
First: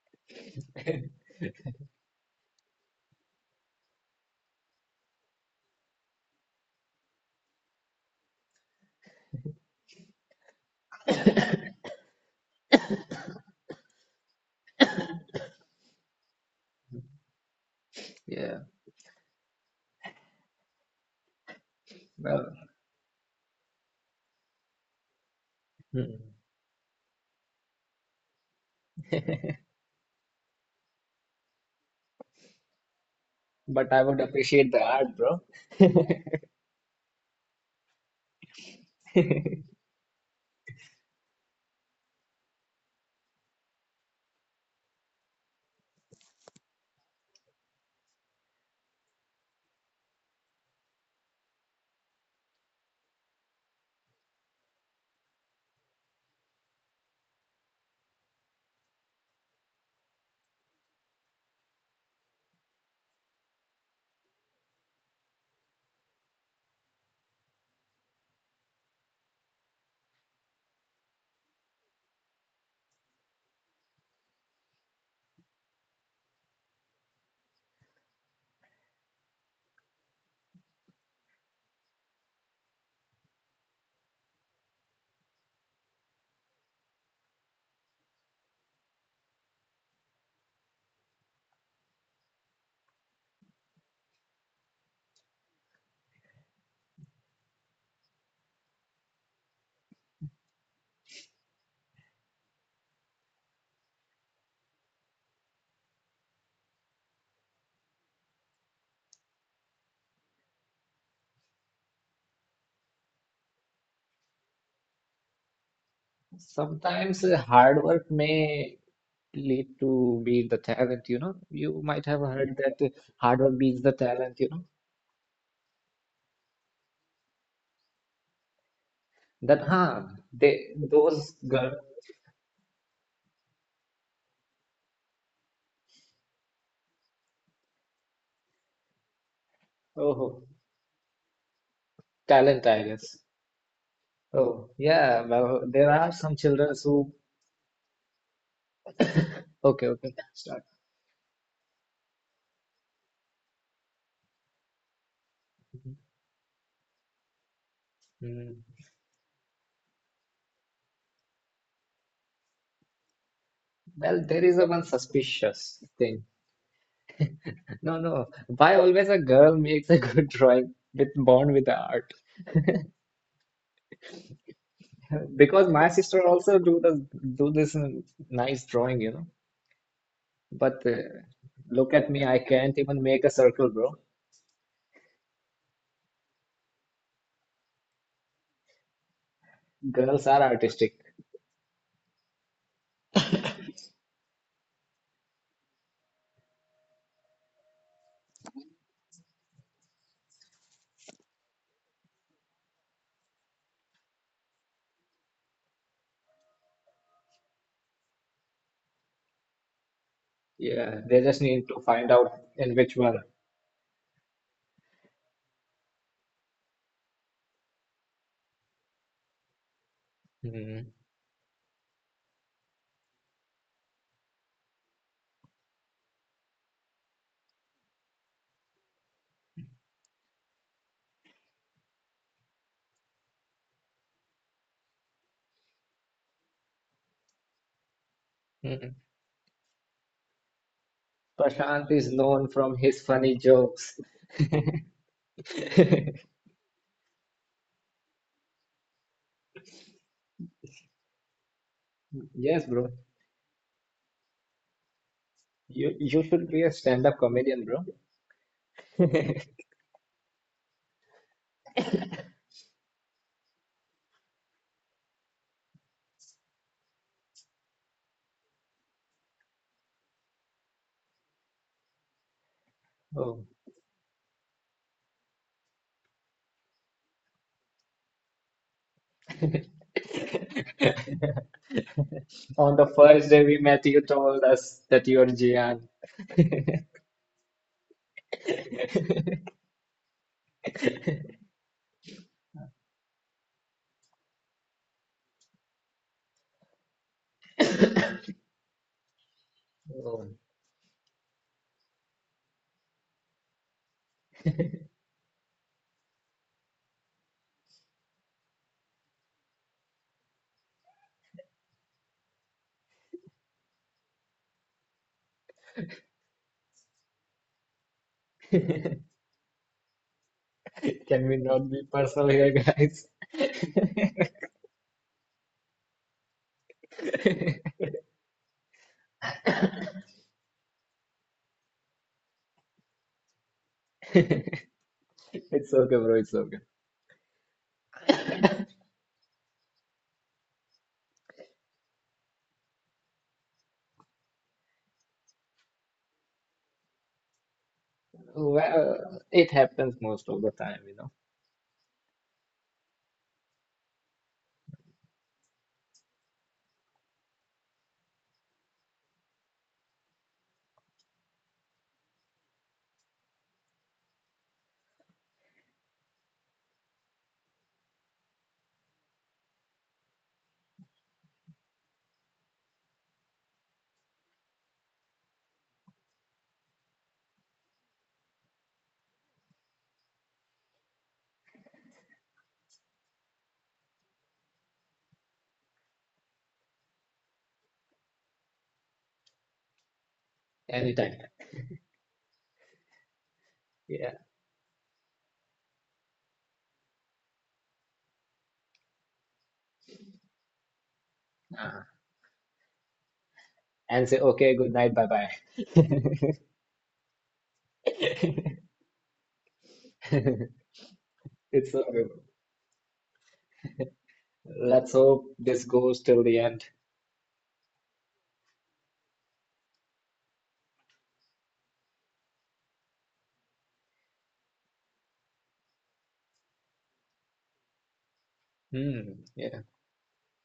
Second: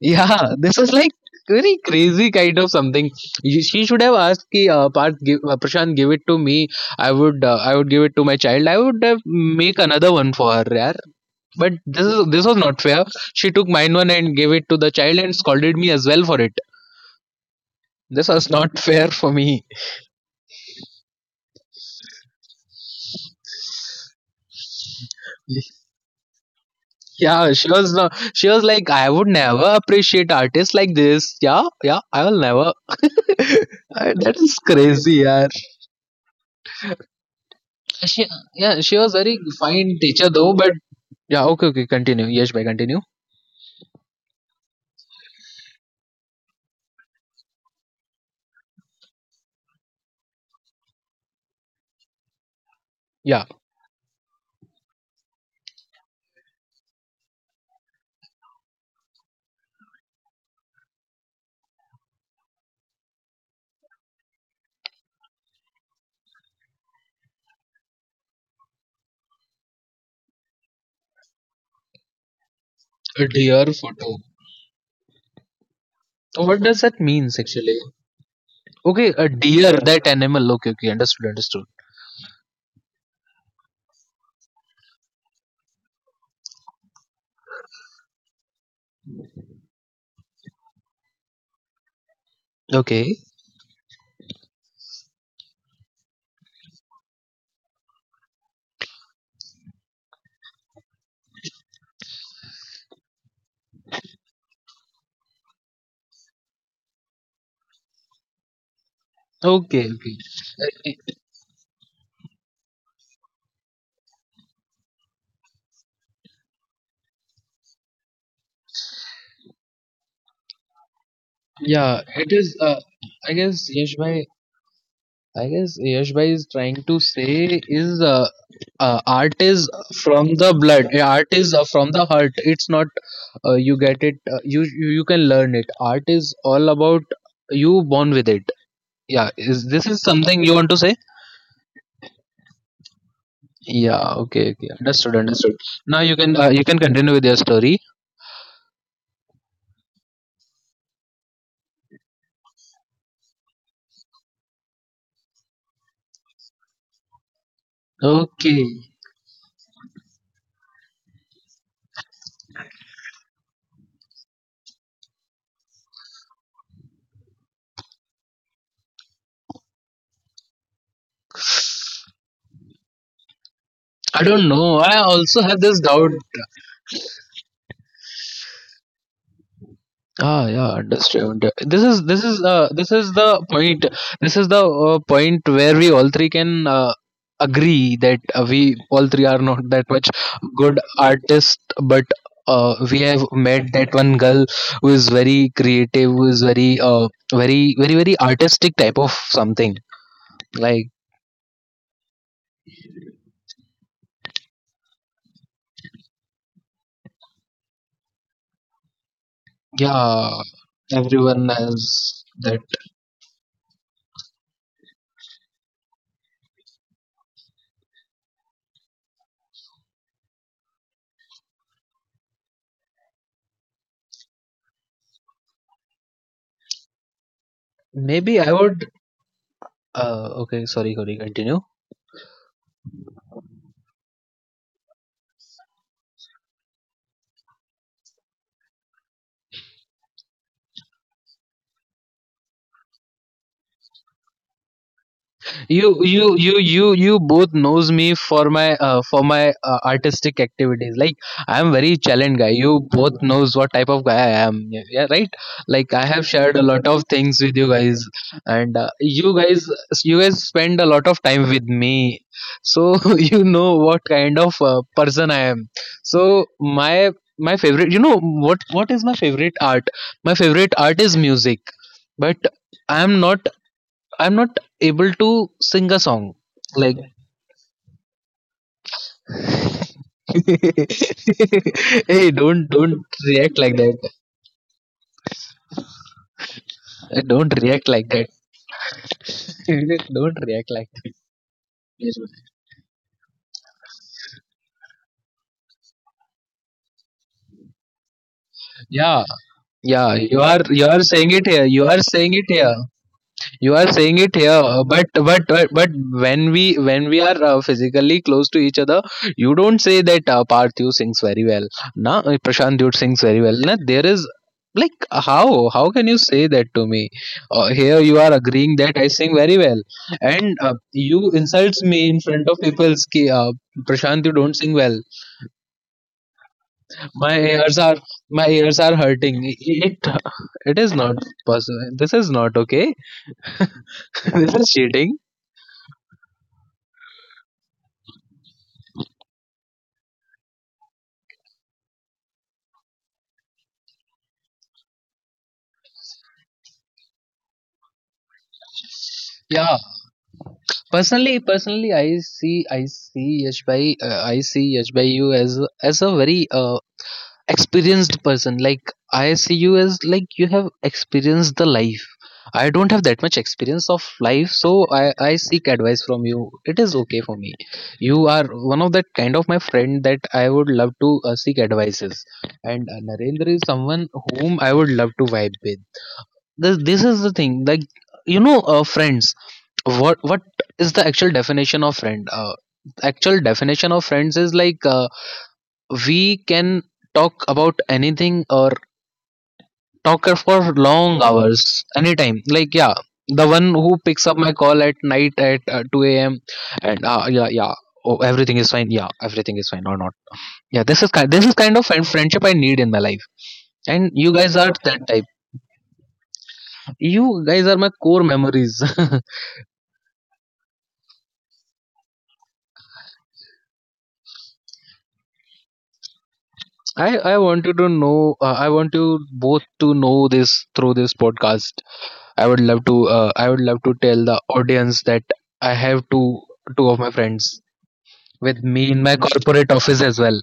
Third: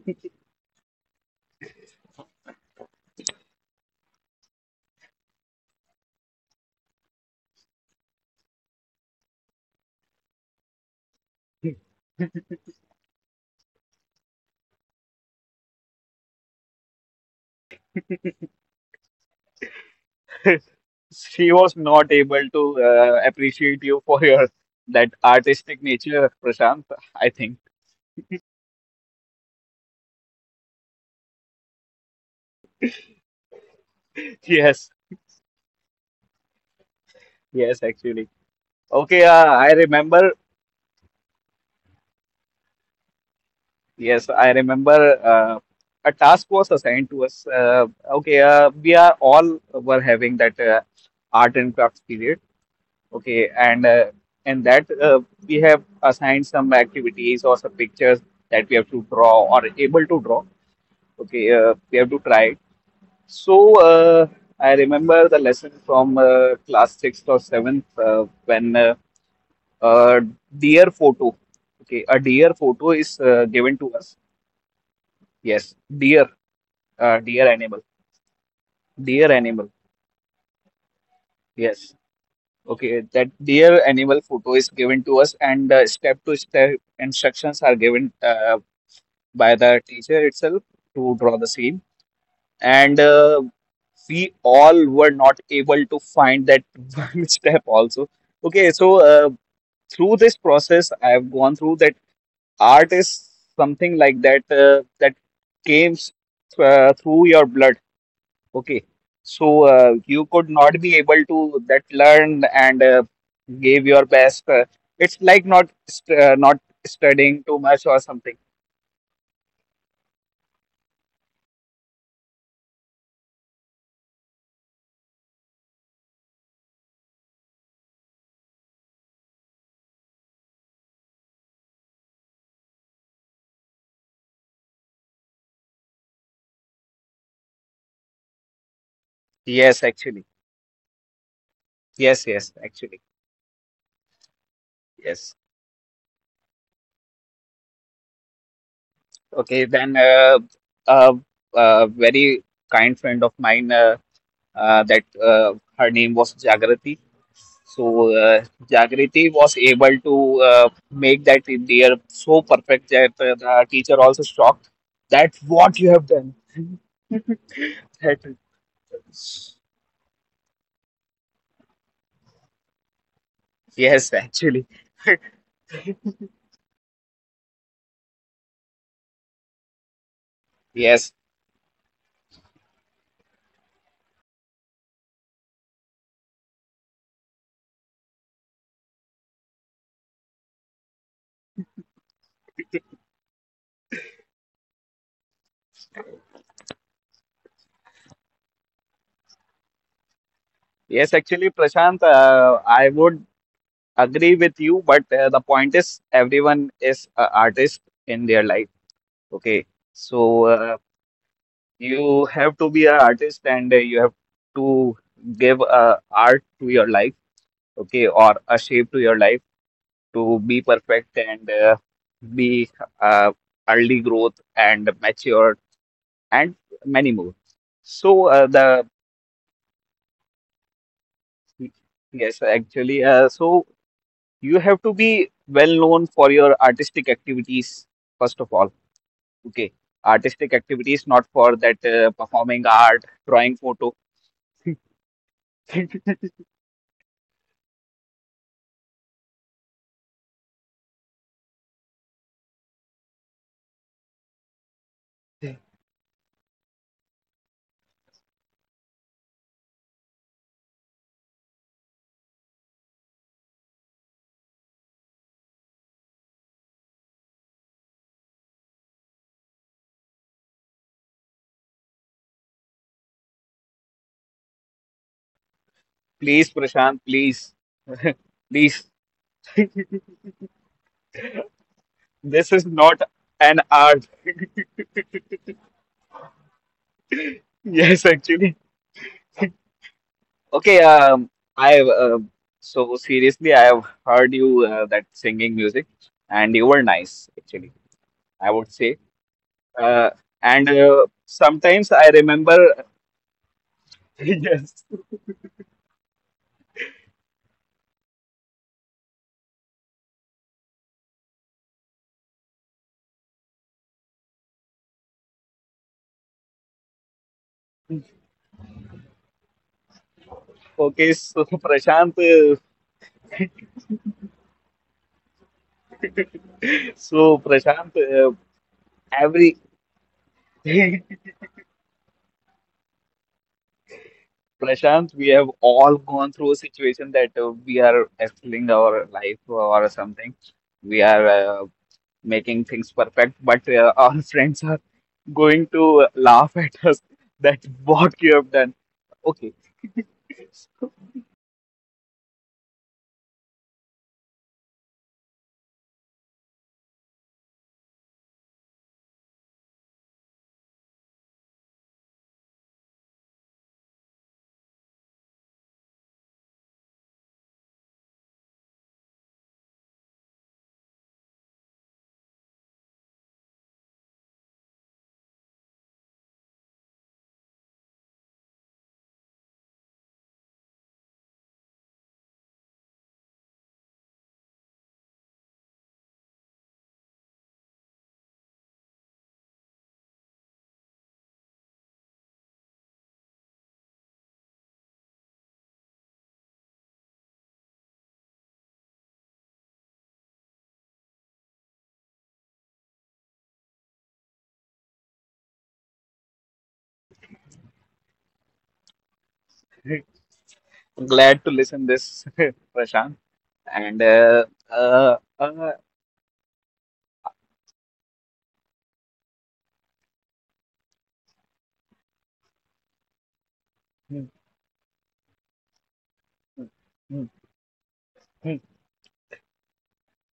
Speaker 2: Yeah, this is like
Speaker 1: (laughs)
Speaker 2: very crazy kind of something. She should have asked, ki, Parth, give, Prashant, give it to me. I would give it to my child. I would have make another one for her. But this was not fair. She took mine one and gave it to the child and scolded me as well for it. This was
Speaker 1: Yeah,
Speaker 2: not (laughs) fair for me.
Speaker 3: (laughs) She was not able
Speaker 1: well,
Speaker 3: to appreciate you for your that artistic
Speaker 2: (laughs)
Speaker 1: Mhm.
Speaker 3: nature, Prashant, I
Speaker 2: Yeah,
Speaker 3: think.
Speaker 2: she was like, "I would never appreciate artists like this. Yeah, yeah, I will never." (laughs)
Speaker 1: But I would
Speaker 2: That
Speaker 3: (laughs)
Speaker 2: is
Speaker 1: appreciate the
Speaker 3: Yes,
Speaker 2: crazy,
Speaker 1: art, bro.
Speaker 2: yeah.
Speaker 3: yes,
Speaker 2: She,
Speaker 3: actually.
Speaker 2: yeah, she was
Speaker 3: Okay,
Speaker 2: very
Speaker 3: I
Speaker 1: (laughs)
Speaker 2: fine teacher
Speaker 3: remember
Speaker 2: though. But yeah, okay, okay, continue. Yes, by continue.
Speaker 3: yes, I remember a task was assigned to us. Okay, we are all were having that art and crafts period.
Speaker 2: Yeah,
Speaker 3: Okay, and that we have assigned some activities or some pictures that we have to draw or able to draw. Okay, we have to try it. So I remember the lesson from class sixth or seventh when uh, deer photo. Okay, a deer photo is
Speaker 2: a deer
Speaker 3: given to
Speaker 2: photo.
Speaker 3: us. Yes, deer.
Speaker 2: What does that means
Speaker 3: Dear
Speaker 2: actually?
Speaker 3: animal.
Speaker 2: Okay, a
Speaker 3: Dear animal.
Speaker 2: deer, that animal. Okay, okay, understood, understood.
Speaker 3: Yes. Okay. That dear animal photo is given to us, and step to step instructions are given by the teacher itself to draw the scene. And
Speaker 2: Okay,
Speaker 3: we all were not able to find that (laughs) one step also. Okay. So through this process, I have gone through that art is something like that, that came through your blood. Okay. So
Speaker 2: okay, okay.
Speaker 3: you could not be able to that learn and gave your best. It's like not not
Speaker 1: Sometimes
Speaker 3: studying too
Speaker 1: hard
Speaker 3: much or
Speaker 1: work
Speaker 3: something.
Speaker 1: may lead to be the talent, you know. You
Speaker 2: Yeah,
Speaker 1: might have
Speaker 2: it
Speaker 1: heard
Speaker 2: is.
Speaker 1: that
Speaker 2: I
Speaker 1: hard work
Speaker 2: guess
Speaker 1: beats the
Speaker 2: Yash Bhai.
Speaker 1: talent, you know.
Speaker 2: I guess Yash Bhai is trying to say is art
Speaker 1: That,
Speaker 2: is
Speaker 1: huh.
Speaker 2: from
Speaker 1: They
Speaker 2: the blood. Yeah,
Speaker 1: those
Speaker 2: art is
Speaker 1: girl.
Speaker 2: from the heart. It's not you get it. You can learn it. Art is all about you born with it. Yeah, is
Speaker 3: Yes,
Speaker 2: this is
Speaker 3: actually.
Speaker 1: Oh,
Speaker 2: something you want to say?
Speaker 3: Yes, yes,
Speaker 1: talent, I
Speaker 3: actually.
Speaker 1: guess.
Speaker 2: Yeah. Okay.
Speaker 1: Oh,
Speaker 2: Okay. Understood.
Speaker 1: yeah,
Speaker 3: Yes.
Speaker 2: Understood.
Speaker 1: well, there
Speaker 2: Now
Speaker 1: are
Speaker 2: you
Speaker 1: some
Speaker 2: can uh, you
Speaker 1: children
Speaker 2: can
Speaker 1: who
Speaker 2: continue with your story.
Speaker 3: Okay.
Speaker 1: (coughs) okay,
Speaker 3: Then
Speaker 1: okay, start.
Speaker 3: uh, very kind friend of mine, that her name was Jagrati. So
Speaker 1: Hmm.
Speaker 2: Okay.
Speaker 3: Jagriti was able to make that in there so perfect that the teacher
Speaker 1: Well,
Speaker 3: also
Speaker 1: there is a
Speaker 3: shocked
Speaker 1: one
Speaker 3: that what
Speaker 1: suspicious
Speaker 3: you have
Speaker 1: thing.
Speaker 3: done. (laughs)
Speaker 1: (laughs) No, no,
Speaker 3: (laughs)
Speaker 1: why always a girl makes a good drawing with bond with the art?
Speaker 3: Yes,
Speaker 2: I don't
Speaker 3: actually.
Speaker 2: know. I
Speaker 3: (laughs)
Speaker 1: (laughs)
Speaker 2: also have
Speaker 1: Because
Speaker 2: this
Speaker 1: my
Speaker 2: doubt.
Speaker 1: sister also do the do this nice drawing.
Speaker 2: Ah, yeah,
Speaker 1: But
Speaker 3: Yes,
Speaker 2: understood. This
Speaker 1: look
Speaker 2: is
Speaker 1: at
Speaker 2: this
Speaker 1: me,
Speaker 2: is
Speaker 1: I
Speaker 2: uh,
Speaker 1: can't
Speaker 2: this
Speaker 1: even
Speaker 2: is
Speaker 1: make
Speaker 2: the
Speaker 1: a circle,
Speaker 2: point.
Speaker 1: bro.
Speaker 2: This is the point where we all three can agree that we all three are not that much
Speaker 1: Girls are
Speaker 2: good
Speaker 1: artistic.
Speaker 2: artists, but we have met that one girl who is very creative, who is very very very very artistic type of something. Like,
Speaker 3: yes, actually, Prashant, I would agree with you, but the point is everyone is an artist in their life. Okay.
Speaker 2: yeah,
Speaker 3: So
Speaker 1: Yeah, they just
Speaker 2: everyone
Speaker 1: need to find
Speaker 3: you
Speaker 2: has
Speaker 1: out
Speaker 3: have
Speaker 2: that.
Speaker 3: to
Speaker 1: in
Speaker 3: be an
Speaker 1: which one.
Speaker 3: artist, and you have to give art to your life, okay, or a shape to your life, to be
Speaker 1: Hmm.
Speaker 3: perfect and be uh, early growth and mature, and many more. So
Speaker 2: Maybe I would. Okay, sorry, sorry. Continue.
Speaker 3: Y- yes, actually. So you have to be well known for your artistic activities, first of all.
Speaker 1: Hmm.
Speaker 3: Okay. Artistic activities, not for that
Speaker 1: Prashant is known
Speaker 3: performing
Speaker 1: from his
Speaker 3: art,
Speaker 1: funny
Speaker 3: drawing photo.
Speaker 1: jokes.
Speaker 3: (laughs)
Speaker 1: (laughs)
Speaker 2: You both knows me for my artistic activities. Like, I am very challenged guy.
Speaker 1: Yes,
Speaker 2: You
Speaker 1: bro.
Speaker 2: both knows what type of guy I am. Yeah, yeah, right. Like,
Speaker 1: You
Speaker 2: I
Speaker 1: you
Speaker 2: have
Speaker 1: should
Speaker 2: shared a
Speaker 1: be a
Speaker 2: lot of
Speaker 1: stand-up
Speaker 2: things with
Speaker 1: comedian,
Speaker 2: you
Speaker 1: bro.
Speaker 2: guys, and you
Speaker 1: (laughs)
Speaker 2: guys you guys spend a lot of time with me. So (laughs) you know what kind of person I am. So my favorite, what is my favorite art? My favorite art is music. But i am
Speaker 1: Oh.
Speaker 2: not I'm not able to sing a song.
Speaker 3: Please, Prashant,
Speaker 2: Like,
Speaker 3: please. (laughs) Please.
Speaker 1: (laughs)
Speaker 2: (laughs) hey,
Speaker 3: This is
Speaker 2: don't
Speaker 1: On the
Speaker 3: not
Speaker 2: don't
Speaker 1: first day
Speaker 3: an
Speaker 1: we
Speaker 2: react like
Speaker 1: met,
Speaker 2: that.
Speaker 1: you
Speaker 3: art. (laughs)
Speaker 1: told us that you're Jian.
Speaker 2: Don't react like
Speaker 3: Yes,
Speaker 2: that.
Speaker 3: actually.
Speaker 2: (laughs) Don't react
Speaker 3: Okay,
Speaker 2: like that.
Speaker 3: I so seriously, I have heard you that singing music, and you were nice, actually, I would say.
Speaker 2: Yeah,
Speaker 1: (laughs)
Speaker 3: Uh,
Speaker 2: yeah.
Speaker 1: Oh.
Speaker 2: You are
Speaker 3: and
Speaker 2: you are saying it here. You
Speaker 3: sometimes
Speaker 2: are
Speaker 3: I
Speaker 2: saying it
Speaker 3: remember
Speaker 2: here. You are saying
Speaker 3: (laughs)
Speaker 2: it here,
Speaker 3: yes.
Speaker 2: but when we are physically close to each other, you don't say that, Parthu sings very well na, Prashant dude sings very well na. There is, like, how can you say that to me? Here you are agreeing that
Speaker 1: (laughs)
Speaker 2: I sing very well, and
Speaker 3: Okay,
Speaker 2: you
Speaker 1: Can we not be
Speaker 2: insults me in
Speaker 1: personal here,
Speaker 2: front of people
Speaker 1: guys?
Speaker 2: ki,
Speaker 1: (laughs)
Speaker 2: Prashant, you don't sing well. my
Speaker 3: So
Speaker 2: ears
Speaker 1: (laughs)
Speaker 3: Prashant,
Speaker 2: are my ears are hurting.
Speaker 3: every
Speaker 2: It it is not
Speaker 3: (laughs)
Speaker 2: possible. This is not okay. (laughs) This
Speaker 1: It's
Speaker 2: is cheating.
Speaker 3: Prashant, we have
Speaker 1: okay,
Speaker 3: all
Speaker 1: bro. It's
Speaker 3: gone through
Speaker 1: okay.
Speaker 3: a situation that we are excelling our life or something. We are making things perfect, but our (laughs) friends are going to laugh at us (laughs) that what you have done.
Speaker 1: Well, it
Speaker 3: Okay.
Speaker 2: Yeah.
Speaker 1: happens most of the time.
Speaker 2: Personally, I see Yash Bhai, you as a very experienced person. Like, I see you as, like, you have experienced the life. I don't have that much experience of life, so I I seek advice from you. It is okay for me. You are one of that kind of my friend that I would love to seek advices, and Narendra is someone whom I would love to vibe with. This is the thing. Like, friends, what is the actual definition of friend? Actual definition of friends is like, we can talk about anything or talk for
Speaker 1: Anytime.
Speaker 2: long hours anytime, like, yeah. The one who
Speaker 1: Yeah.
Speaker 2: picks up my call at night at 2 a.m and yeah, yeah, oh, everything is fine. Yeah, everything is fine or not. Yeah, this is kind
Speaker 1: Uh-huh.
Speaker 2: of friendship I need in my life.
Speaker 1: And
Speaker 2: And
Speaker 1: say,
Speaker 2: you
Speaker 1: okay,
Speaker 2: guys
Speaker 1: good
Speaker 2: are
Speaker 1: night, bye
Speaker 2: that type.
Speaker 1: bye. (laughs)
Speaker 2: You guys are my core memories. (laughs)
Speaker 3: (laughs) Glad to
Speaker 1: It's okay,
Speaker 3: listen
Speaker 1: bro.
Speaker 3: this, (laughs) Prashant. And
Speaker 1: Let's
Speaker 3: uh,
Speaker 1: hope this
Speaker 3: uh,
Speaker 1: goes till the end.
Speaker 2: I want you both to know this through this podcast. I would love to tell
Speaker 3: hmm,
Speaker 2: the audience that I have two
Speaker 3: hmm,
Speaker 2: two of my
Speaker 3: hmm,
Speaker 2: friends with
Speaker 3: hmm.
Speaker 2: me in my
Speaker 1: Hmm. Yeah.
Speaker 2: corporate office as well.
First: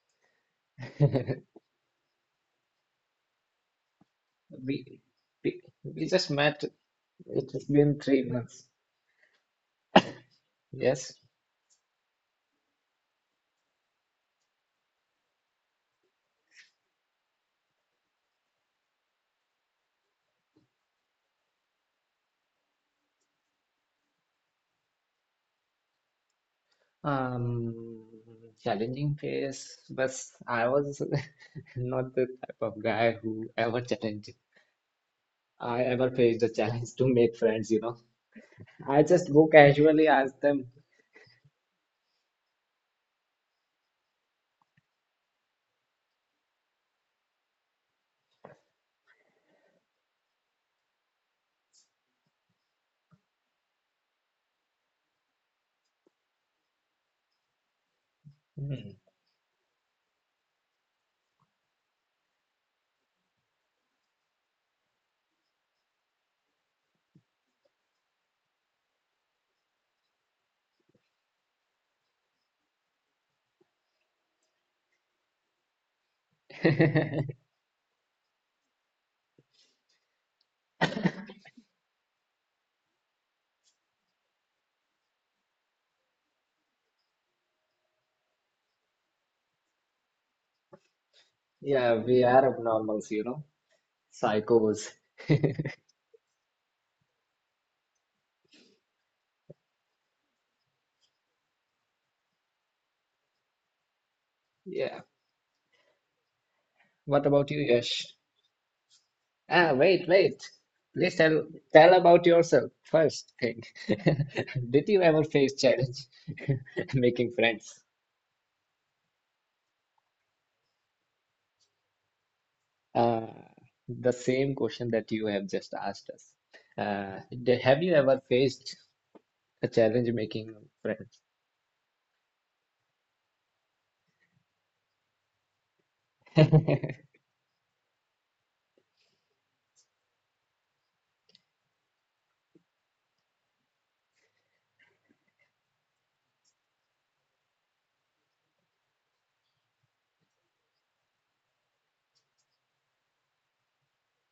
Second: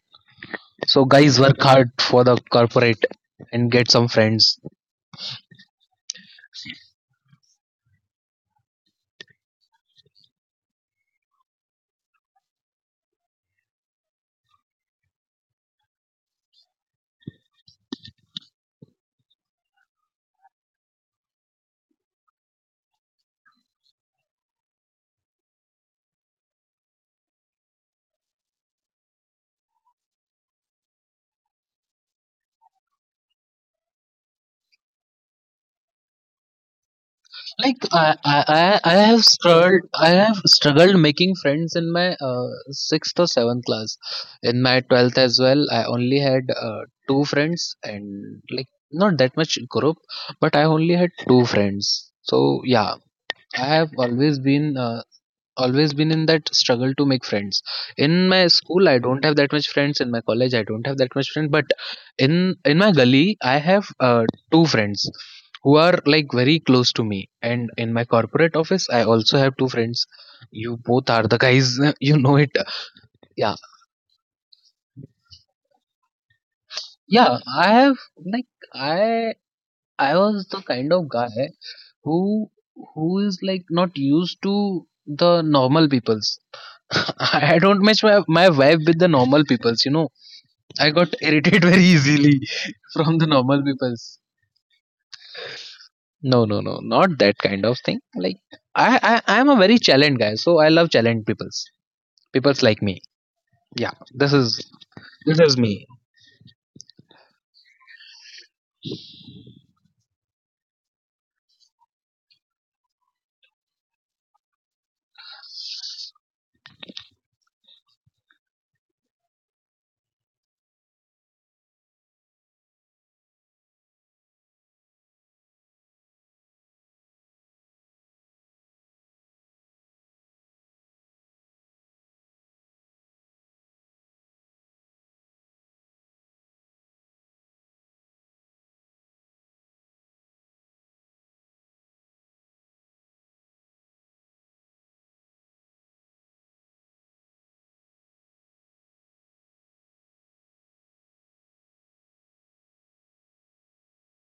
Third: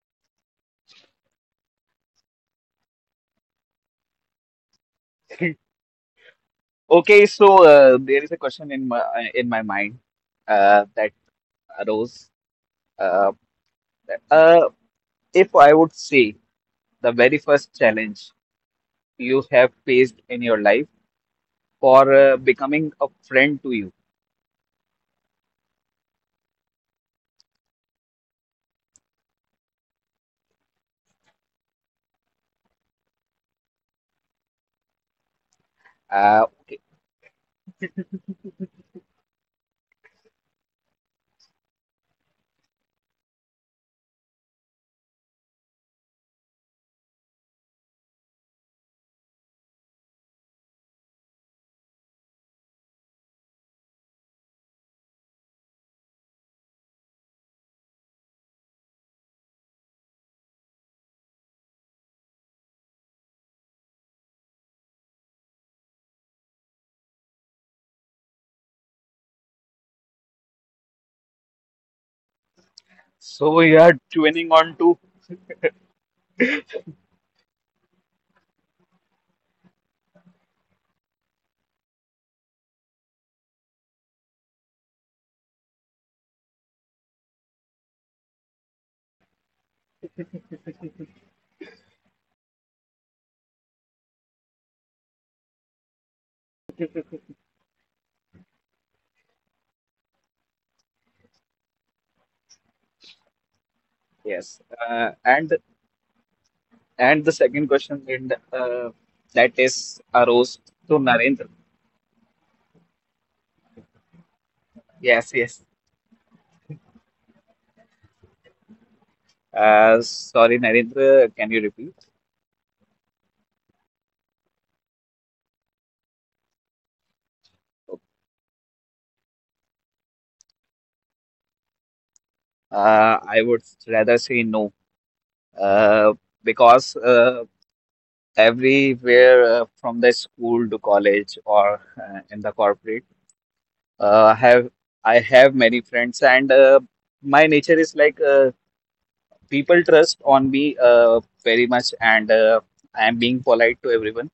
Speaker 2: So guys,
Speaker 1: (laughs)
Speaker 2: work hard for the corporate and get some friends.
Speaker 1: We, we just met.
Speaker 3: Okay,
Speaker 1: It
Speaker 3: so
Speaker 1: has been
Speaker 3: there
Speaker 1: three
Speaker 3: is a
Speaker 1: months.
Speaker 3: question in my mind that
Speaker 1: Yes.
Speaker 3: arose. Uh, uh, if I would say the very first challenge you have faced in your life for becoming a friend to you.
Speaker 1: Um, Challenging phase, but I was (laughs) not the type of guy who ever challenges. I ever faced the
Speaker 3: Okay,
Speaker 1: challenge to make friends, you
Speaker 2: Like,
Speaker 1: know.
Speaker 2: I I I
Speaker 1: I
Speaker 2: have
Speaker 1: just go
Speaker 2: struggled
Speaker 1: casually
Speaker 2: I have
Speaker 1: ask them.
Speaker 2: struggled making friends in my, sixth or seventh class. In my 12th as well, I only had, two friends, and, like, not that much group, but I only had two friends. So yeah, I have always been in that struggle to make friends. In my school, I
Speaker 1: "Hmm."
Speaker 2: don't have that much friends. In my college, I don't have that much friends. But in in my gully, I have, two friends who are, like, very close to me, and in my corporate office, I also have two friends. You both are the guys. (laughs) You know it. Yeah,
Speaker 3: so you are tuning on to
Speaker 2: yeah.
Speaker 1: (laughs)
Speaker 2: I have like i i was the kind of guy who who is, like, not used to the normal peoples. (laughs) I don't match my vibe with the normal peoples, you know. I got irritated very
Speaker 1: Yeah, we
Speaker 2: easily.
Speaker 1: are
Speaker 2: (laughs)
Speaker 1: abnormals,
Speaker 2: From the
Speaker 1: you know,
Speaker 2: normal peoples.
Speaker 1: psychos. (laughs)
Speaker 2: No, no, no, not that kind of thing. Like, I, I am a very challenged guy, so I love challenged peoples. Peoples like me. Yeah, this
Speaker 3: yes,
Speaker 2: is
Speaker 1: Yeah.
Speaker 3: uh, and
Speaker 2: me.
Speaker 3: and
Speaker 1: What
Speaker 3: the
Speaker 1: about you,
Speaker 3: second question
Speaker 1: Yash?
Speaker 3: in that
Speaker 1: Ah,
Speaker 3: is
Speaker 1: wait, wait.
Speaker 3: arose to
Speaker 1: Please
Speaker 3: Narendra.
Speaker 1: tell about yourself first thing. (laughs) Did you ever
Speaker 3: Yes,
Speaker 1: face
Speaker 3: yes.
Speaker 1: challenge (laughs) making friends?
Speaker 3: Sorry, Narendra, can you repeat?
Speaker 1: Uh, the same question that you have just asked us. Have you ever faced a challenge making friends?
Speaker 3: I would rather say no. Uh, because
Speaker 1: (laughs)
Speaker 3: everywhere from the school to college, or in the corporate, have I have many friends, and my nature is like, people trust on me very much, and I am being polite to everyone.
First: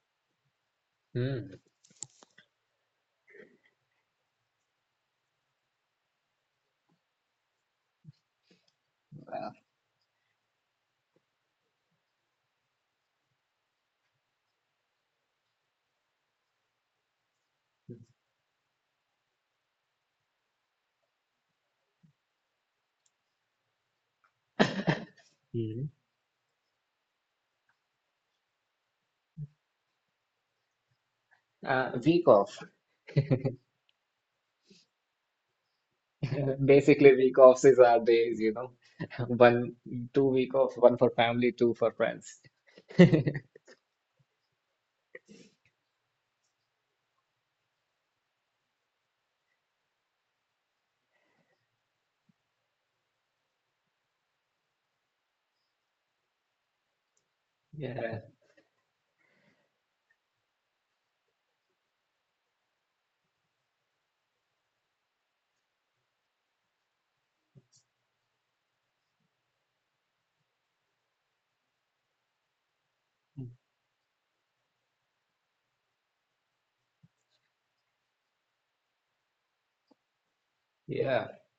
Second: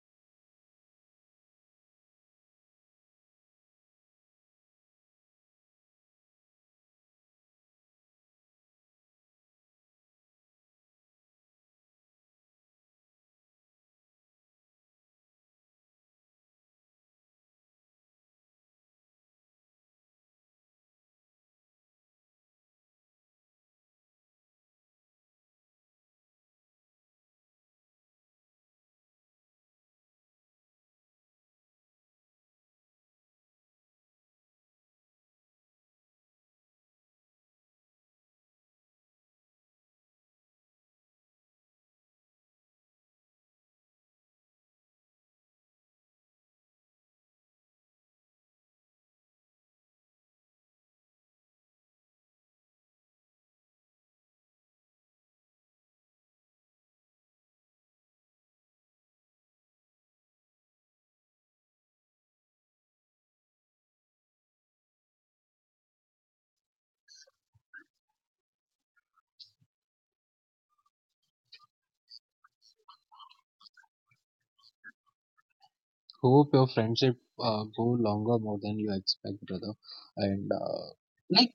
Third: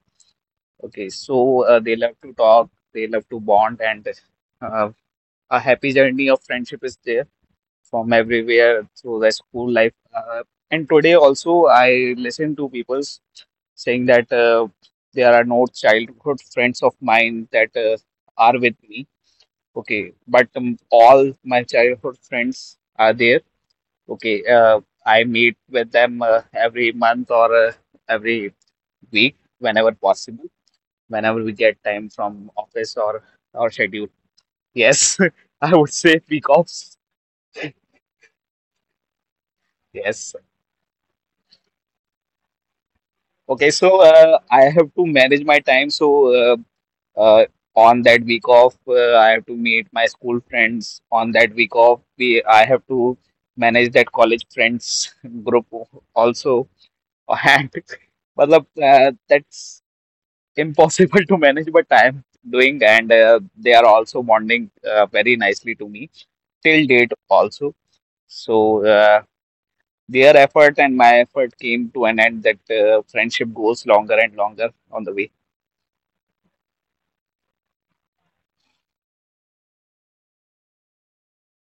Speaker 3: Okay,
Speaker 1: Hmm.
Speaker 3: so they love to talk, they love to bond, and uh, a happy journey of friendship is there from everywhere through the school life. And today also, I listen to people saying that there are no childhood friends of mine that are with me. Okay, but all my childhood friends are there. Okay, I meet
Speaker 1: Mhm.
Speaker 3: with them every month, or every week whenever possible, whenever we get
Speaker 1: Uh,
Speaker 3: time
Speaker 1: week
Speaker 3: from
Speaker 1: off.
Speaker 3: office or schedule. Yes, (laughs) I would say week
Speaker 1: (laughs)
Speaker 3: offs.
Speaker 1: Basically, week offs is our days. (laughs) One, two
Speaker 3: Yes.
Speaker 1: week off, one for family, two for friends. (laughs)
Speaker 3: Okay, so I have to manage my time. So uh, uh, on that week off, I have to meet my school friends. On that week off, we I have to manage that college friends (laughs) group also. And
Speaker 1: Yeah,
Speaker 3: (laughs) matlab, that's impossible to manage, but I am doing, and they are also bonding very nicely to me till date also. So their effort and my effort came to an end that friendship goes longer and longer on the way.
Speaker 2: Hope your friendship go longer more than you expect, brother. And
Speaker 1: yeah.
Speaker 2: like,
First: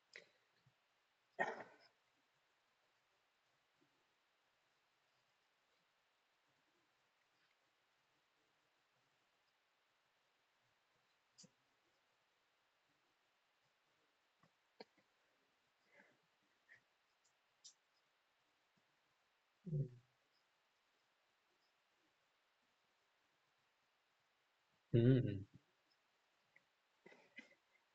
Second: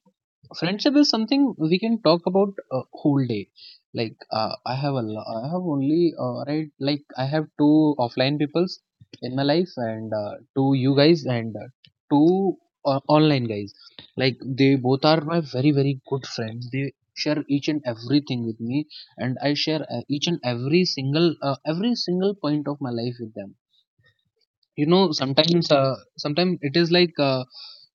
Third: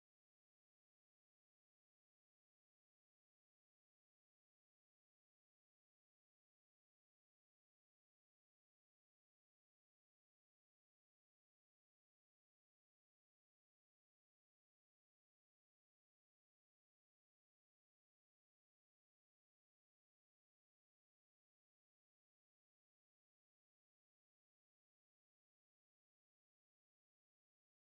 Speaker 2: friendship is something we can talk about a whole day. Like, I have only, right, like, I have two offline peoples in my life, and two, you guys, and two online guys. Like, they both are my very very good friends. They share each and everything with me, and I share, each and every single, every single point of my life with them. You know,
Speaker 1: Mm.
Speaker 2: sometimes, sometimes it is like,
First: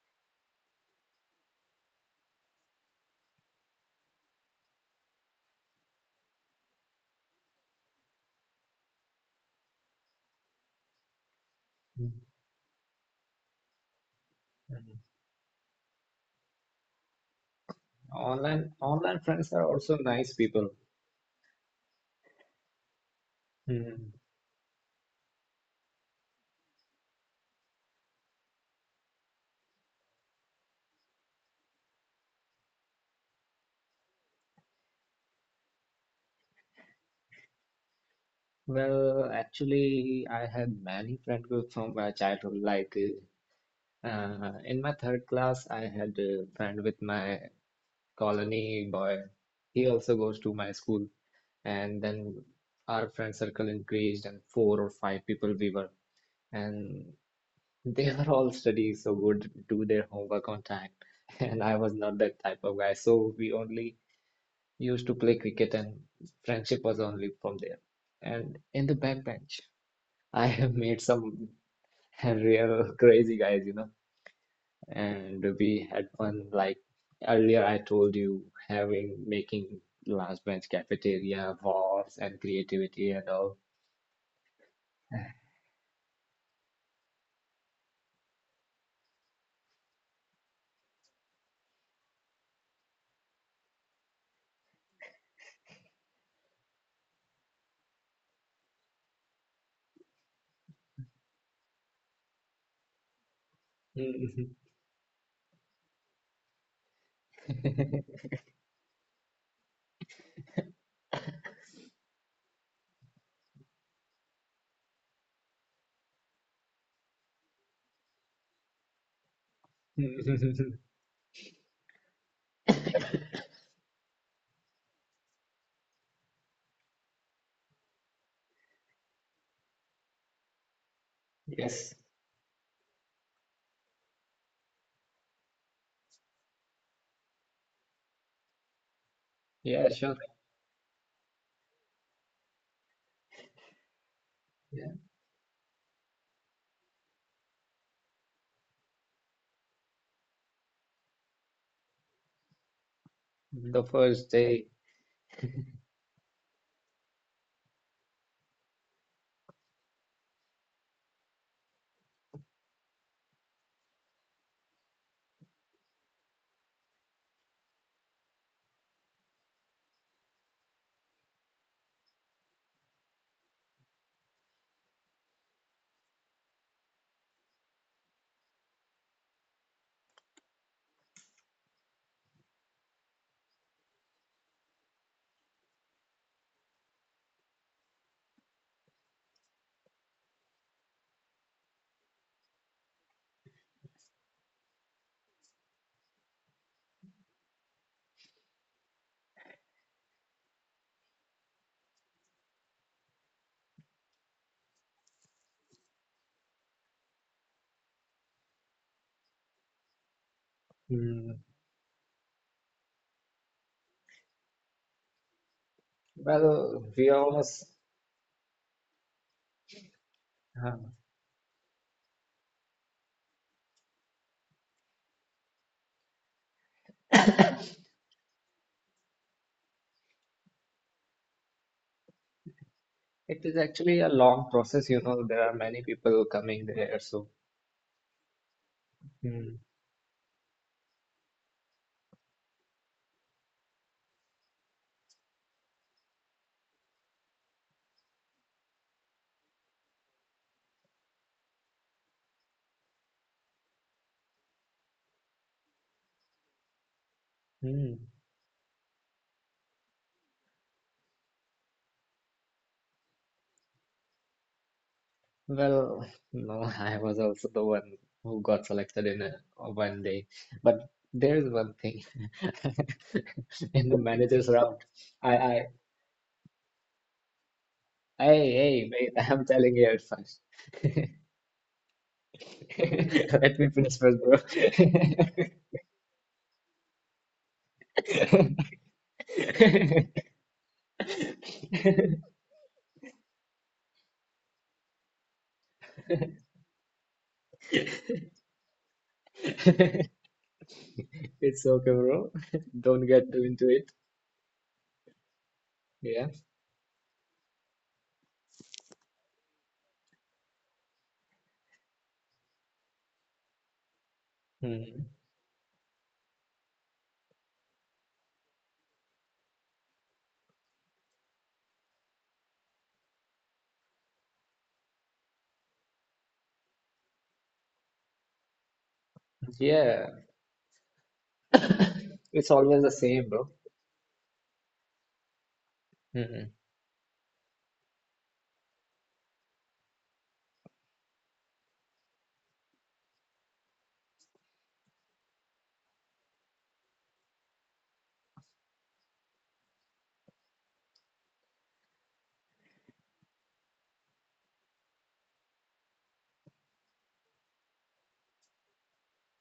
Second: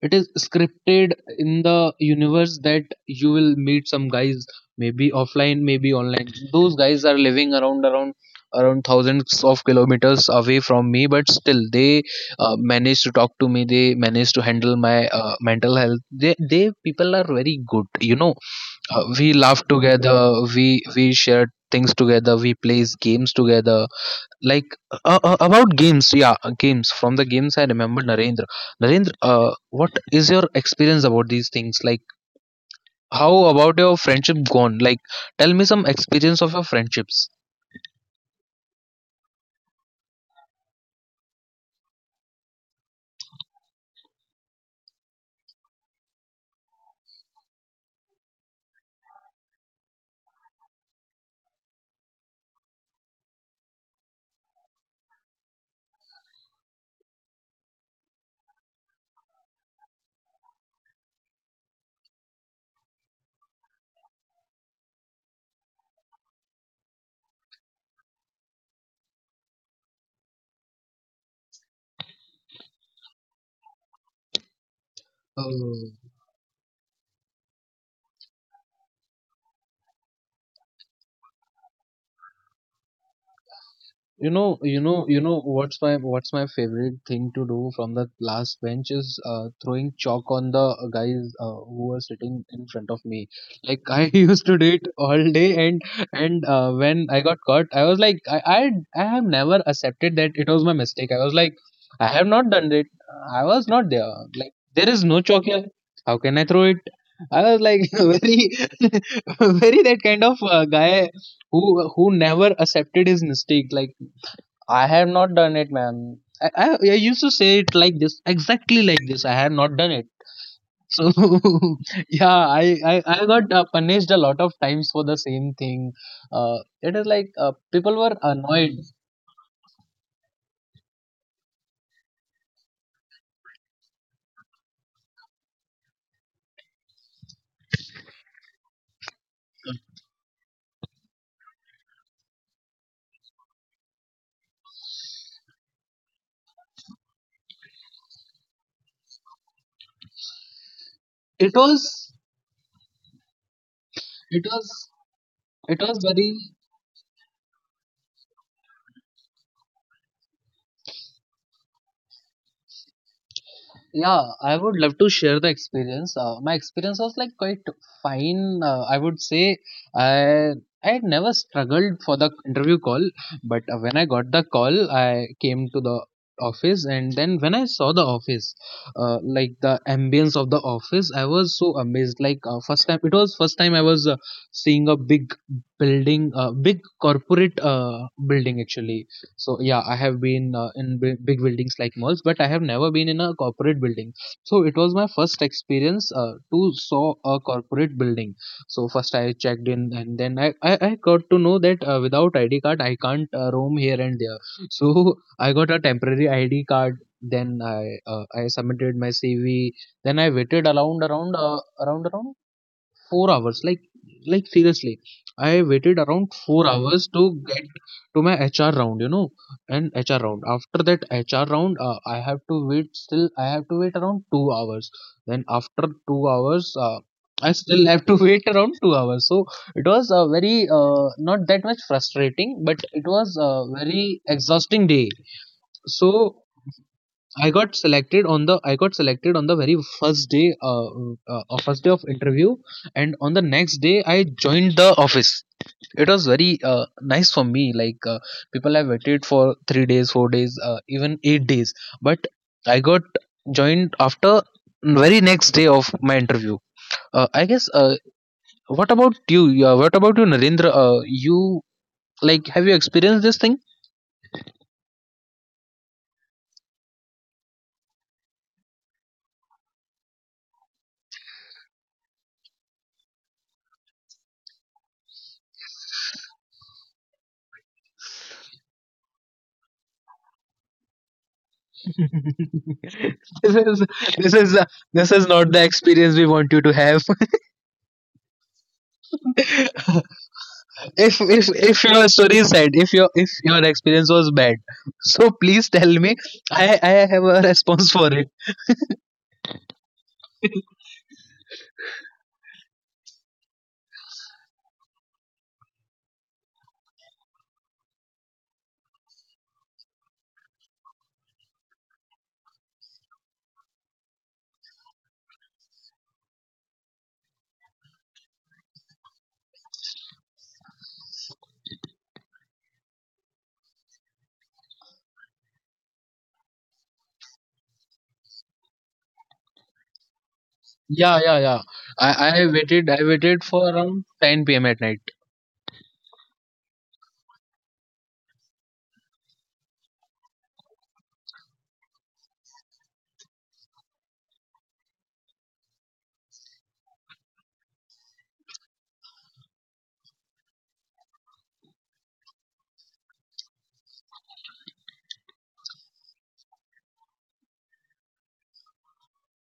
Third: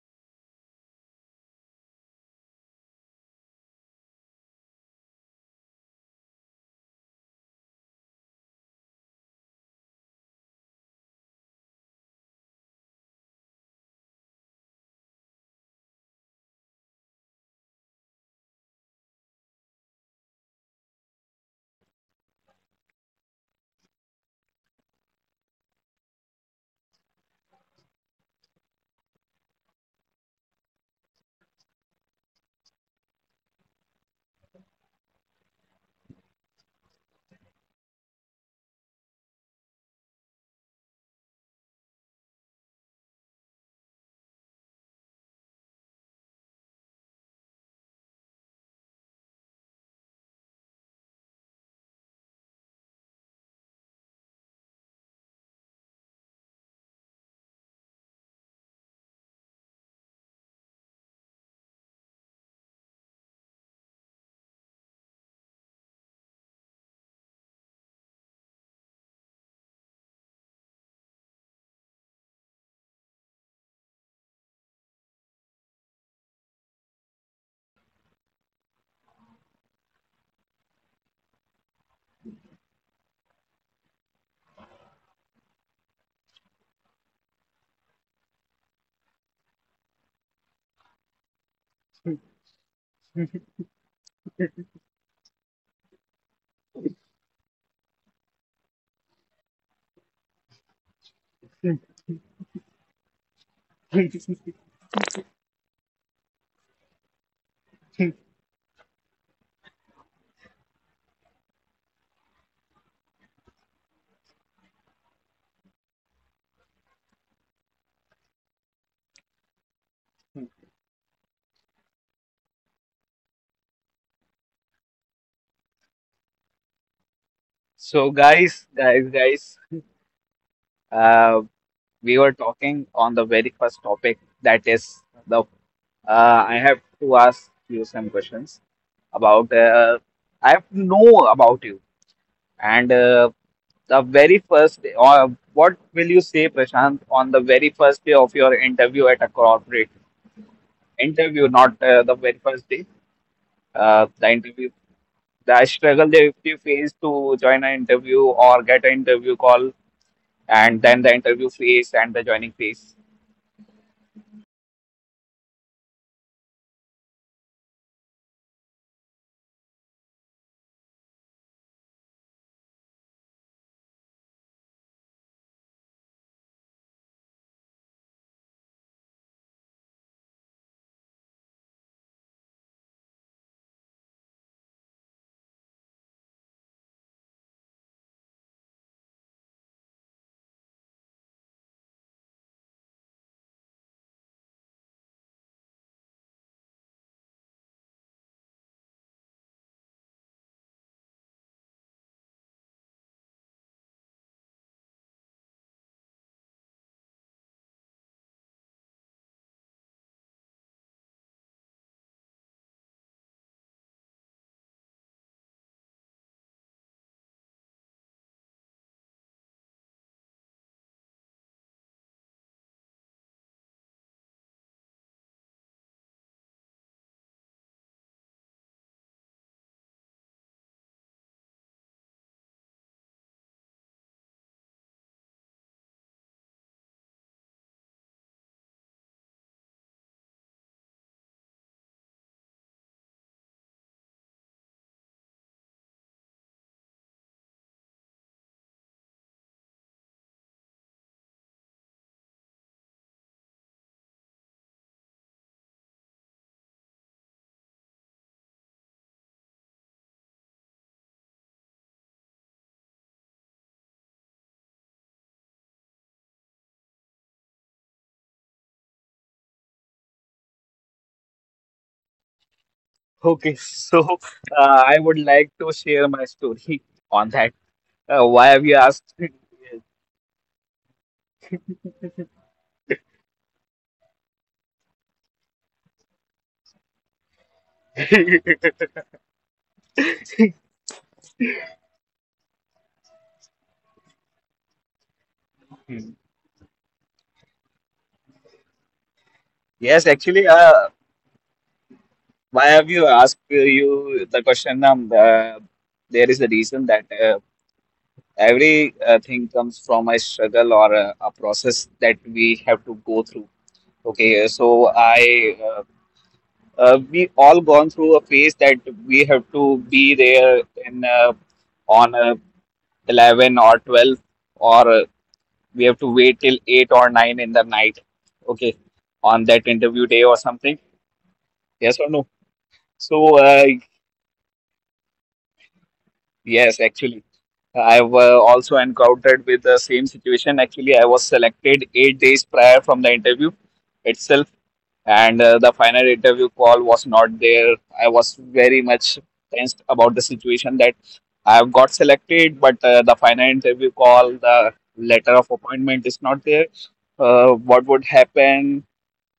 Speaker 2: it is scripted in the universe that you will meet some guys, maybe offline, maybe online. Those guys are living around thousands of kilometers away from me, but still they
Speaker 1: Mm.
Speaker 2: manage to talk to me, they manage to handle my mental health. They People are very good, you know.
Speaker 1: Online online
Speaker 2: We
Speaker 1: friends
Speaker 2: laugh
Speaker 1: are also
Speaker 2: together,
Speaker 1: nice
Speaker 2: we
Speaker 1: people.
Speaker 2: we share things together, we plays games together.
Speaker 1: Mm.
Speaker 2: Like, about games, yeah, games. From the games, I remember, Narendra, what is your experience about these things? Like, how about your friendship gone? Like, tell me some experience of your friendships.
Speaker 1: Well, actually, I had many friend groups from my childhood. Like in my third class, I had a friend with my colony boy. He also goes to my school. And then our friend circle increased, and four or five people we were, and they were all studying so good, do their homework on time (laughs) and I was not that type of guy, so we only used to play cricket, and friendship was only from there, and in the backbench (laughs) I have made some (laughs) real crazy guys. And we had fun like, earlier I told you, having making last bench cafeteria wars and creativity and all.
Speaker 2: You know, what's my favorite thing to do from the last bench is, throwing chalk on the, guys, who were sitting in front of me. Like, I (laughs) used to do it all day, and when I got caught, I was like, I have never accepted that it was my mistake. I was like, I have not done it. I was not there. Like,
Speaker 1: (laughs)
Speaker 2: there is no chalk here. How can I throw it? I was like (laughs)
Speaker 1: (laughs)
Speaker 2: very (laughs) very that kind of, guy who never accepted his mistake. Like, I have not done it, man. I used to say it like this, exactly like this. I have not done it. So (laughs) yeah, I got, punished a lot of times for the same thing. It is like, people
Speaker 3: So
Speaker 2: were
Speaker 3: guys,
Speaker 2: annoyed.
Speaker 3: guys, guys, uh,
Speaker 1: Yes.
Speaker 3: we were talking on the very first topic, that is the I have to ask you some questions about
Speaker 1: Yeah,
Speaker 3: uh,
Speaker 1: sure.
Speaker 3: I have to know about you and the very first
Speaker 1: Yeah.
Speaker 3: day: what will you say, Prashant, on the very first day of your interview at a corporate interview,
Speaker 2: It
Speaker 3: not
Speaker 2: was
Speaker 3: the very first day.
Speaker 1: The
Speaker 3: The
Speaker 1: first
Speaker 2: it was
Speaker 1: day.
Speaker 3: interview, the
Speaker 2: it was
Speaker 3: struggle they
Speaker 2: very.
Speaker 3: face to join an interview or get an interview call, and then the interview phase and the joining phase.
Speaker 2: Yeah, I would love to share the experience. My experience was like quite fine. I would say I I had never struggled for the interview call, but when I got the call, I came to the office, and then when I saw the office, like the ambience of the office, I was so amazed. Like, first time, it was first time I was, seeing a big building, big corporate, building actually. So yeah, I have been, in big buildings like malls, but I have never been in a corporate building. So it was my first experience, to saw a corporate building. So first I checked in, and then I got to know that, without ID card I can't, roam here and there. So (laughs) I got a temporary ID card, then I submitted my CV. Then I waited around around
Speaker 1: Mm.
Speaker 2: uh, around around 4 hours. Like seriously, I waited around four
Speaker 1: Well,
Speaker 2: hours
Speaker 1: we
Speaker 2: to get
Speaker 1: almost.
Speaker 2: to my HR round, you know. And HR round,
Speaker 1: Uh,
Speaker 2: after that HR round, I have to wait, still I have to wait around 2 hours. Then after 2 hours, I
Speaker 1: it
Speaker 2: still have to (laughs) wait around 2 hours. So it was a very, not that much frustrating, but it was a
Speaker 1: is actually a
Speaker 2: very
Speaker 1: long
Speaker 2: exhausting
Speaker 1: process, you
Speaker 2: day.
Speaker 1: know. There are many
Speaker 2: So
Speaker 1: people coming there, so.
Speaker 2: I got selected on the
Speaker 1: Mm.
Speaker 2: very first day, first day of interview, and on the next day I joined the office. It was very, nice for me. Like, people have waited for 3 days, 4 days, even 8 days, but I got joined after very next day of my interview. I guess,
Speaker 1: Mm.
Speaker 2: what about you? What about you, Narendra? You, like, have you experienced this thing?
Speaker 1: Well, no, (laughs) I was also the one who got selected in a one day. But there is one thing.
Speaker 3: Okay,
Speaker 1: (laughs) In the
Speaker 3: so
Speaker 1: manager's round,
Speaker 3: I would
Speaker 1: I,
Speaker 3: like
Speaker 1: I,
Speaker 3: to share my story on that. Why
Speaker 1: hey,
Speaker 3: have you
Speaker 1: hey,
Speaker 3: asked?
Speaker 1: mate, (laughs) I'm telling you at first. (laughs) (laughs)
Speaker 2: (laughs) this
Speaker 1: Let me
Speaker 2: is
Speaker 1: finish first,
Speaker 2: this
Speaker 1: bro.
Speaker 2: is uh, this is not the experience we want you to have. (laughs) if if your
Speaker 1: (laughs)
Speaker 2: story is sad, if your experience was bad, (laughs) so please tell me, I have a response for it.
Speaker 3: Yes, actually,
Speaker 1: It's okay, bro.
Speaker 3: why have you
Speaker 1: Don't get
Speaker 3: asked
Speaker 1: too into it.
Speaker 3: you the question? There
Speaker 1: Yeah.
Speaker 3: is a reason that every thing comes from a struggle or a process that we have to go through. Okay, so
Speaker 1: Mhm.
Speaker 3: I we all gone through a phase that we have to be there in on 11 or 12, or we have to wait till 8 or 9 in the night, okay, on that
Speaker 1: Yeah.
Speaker 3: interview
Speaker 1: (coughs)
Speaker 3: day or something.
Speaker 2: Yeah, yeah, yeah,
Speaker 3: Yes
Speaker 2: i
Speaker 3: or no?
Speaker 1: (laughs)
Speaker 2: i
Speaker 1: It's always
Speaker 2: waited
Speaker 1: the
Speaker 2: i
Speaker 1: same,
Speaker 2: waited
Speaker 3: so
Speaker 1: bro.
Speaker 2: for
Speaker 3: uh,
Speaker 2: around 10 p.m at night.
Speaker 1: Mhm.
Speaker 3: Yes, actually, I've also encountered with the same situation. Actually, I was selected 8 days prior from the interview itself, and the final interview call was not there. I was very much tensed about the situation, that I've got selected, but the final interview call, the letter of appointment, is not there. What would happen?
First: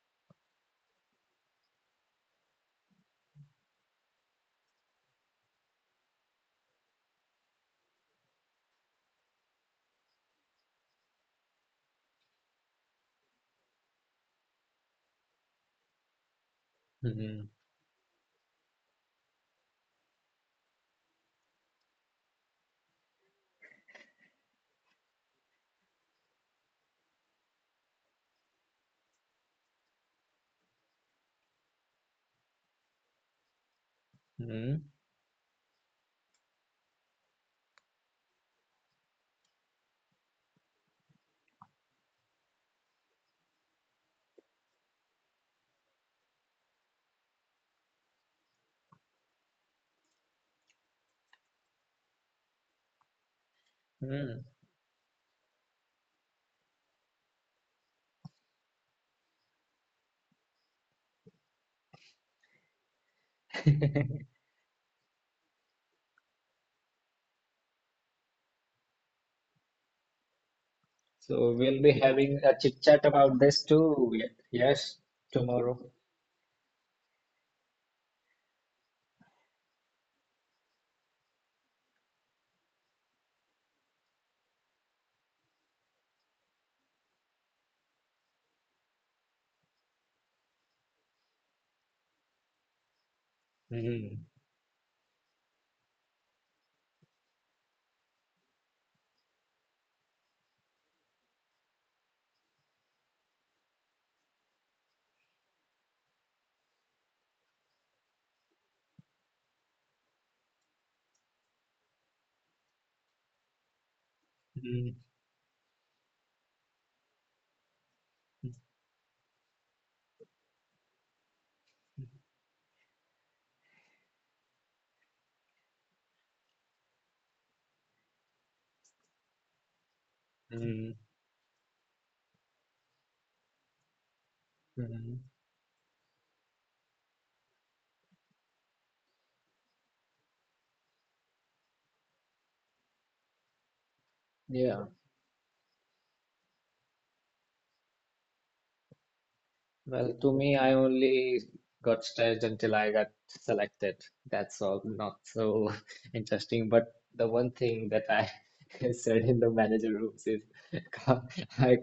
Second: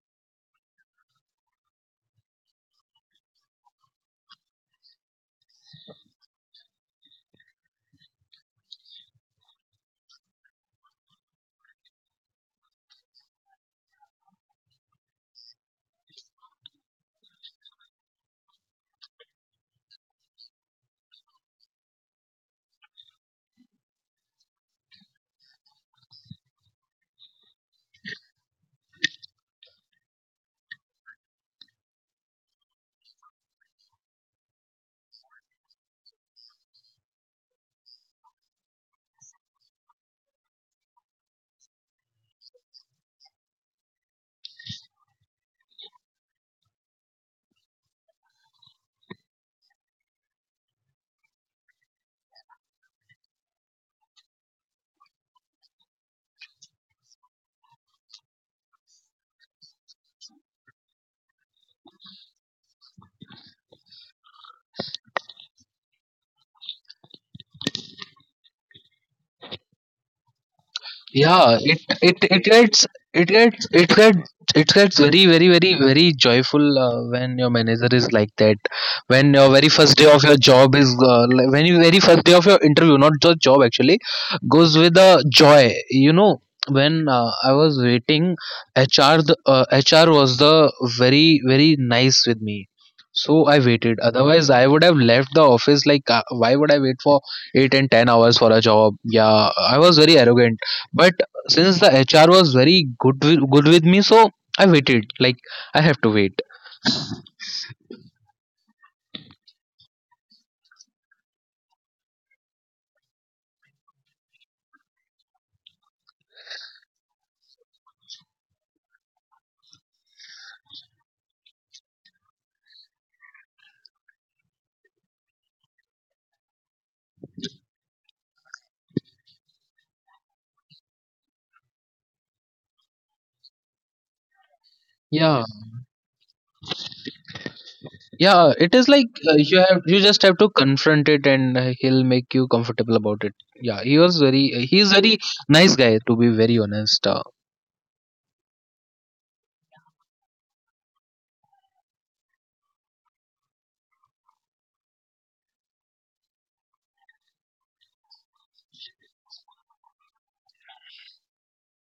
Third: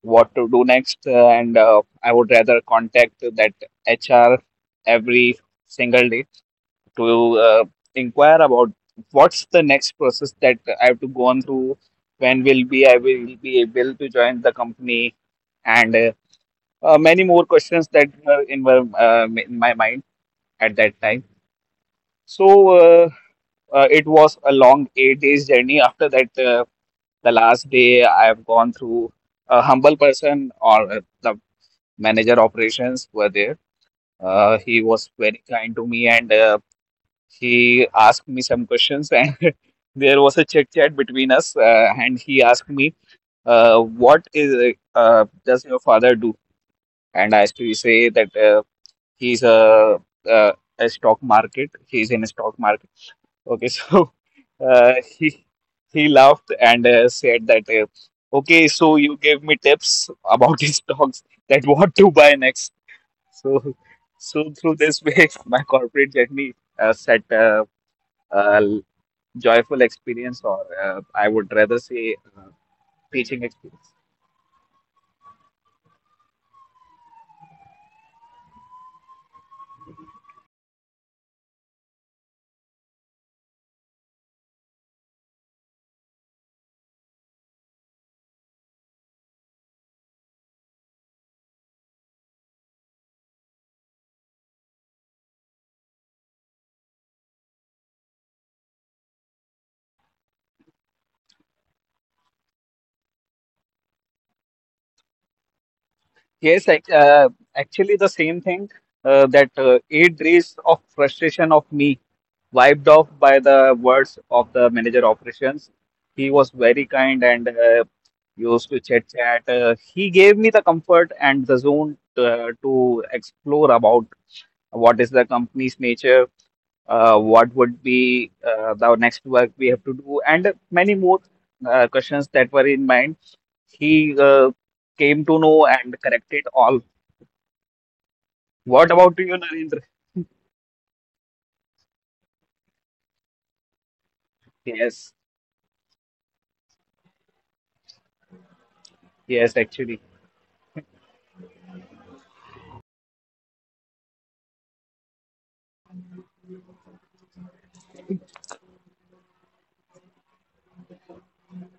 Speaker 3: What to do next? And I would rather contact that HR every single day to inquire about what's the next process that I have to go on through. When will be I will be able to join the company, and many more
Speaker 1: Mhm.
Speaker 3: questions that were in my mind at that time. So uh, it was a long 8 days journey. After that, the last day I have gone through a humble person, or the manager operations were there. He
Speaker 1: Mhm.
Speaker 3: was very kind to me and he asked me some questions, and (laughs) there was a chit chat between us. And he asked me, "What is does your father do?" And I used to say that he's a, uh, a stock market. He's in a stock market. Okay. (laughs) So uh, he he laughed and said that, "Okay, so you gave me tips about (laughs) his stocks, that what to buy next." So
Speaker 1: Mhm. (laughs)
Speaker 3: so through this way, (laughs) my corporate journey set uh, joyful experience, or I would
Speaker 1: So
Speaker 2: Yeah,
Speaker 3: rather
Speaker 2: it
Speaker 1: we'll be
Speaker 3: say
Speaker 2: it
Speaker 1: having
Speaker 2: it
Speaker 1: a chit
Speaker 2: gets
Speaker 1: chat
Speaker 2: it
Speaker 1: about
Speaker 3: teaching
Speaker 1: this
Speaker 2: gets it
Speaker 3: experience.
Speaker 1: too. Ye-
Speaker 2: gets it
Speaker 1: Yes,
Speaker 2: gets very very very
Speaker 1: tomorrow.
Speaker 2: very joyful, when your manager is like that. When, your very first day of your job is like when your very first day of your interview not just job actually goes with a joy you know when I was waiting, HR was the very very nice with me. So I waited.
Speaker 1: Mhm.
Speaker 2: Otherwise I would have left the office. Like, why would I wait for 8 and 10 hours for a job? Yeah, I was very arrogant. But since the HR was very good with me, so I waited. Like, I have to wait.
Speaker 3: Yes, ac- uh, actually, the same thing that 8 days of frustration of me wiped off by the words of the
Speaker 1: Mhm.
Speaker 3: manager operations. He was very kind and used to chit chat. He gave me the comfort and the zone to explore about what is the company's nature, what would be the next work we have to do, and
Speaker 1: Mhm.
Speaker 3: many more questions that were in mind. He
Speaker 1: Mhm.
Speaker 3: came to
Speaker 2: Yeah,
Speaker 3: know and corrected all.
Speaker 2: yeah. It is
Speaker 3: What
Speaker 2: like,
Speaker 3: about you, Narendra?
Speaker 2: you just have to confront it, and he'll make you comfortable about it. Yeah, he was very uh,
Speaker 1: Yeah.
Speaker 2: he's
Speaker 3: Yes,
Speaker 2: very nice guy, to be very honest.
Speaker 3: yes, actually.
Speaker 1: Well,
Speaker 3: (laughs)
Speaker 1: to me, I only got stressed until I got selected. That's all. Not so (laughs) interesting. But the one thing that I (laughs) said in the manager rooms is (laughs) co- I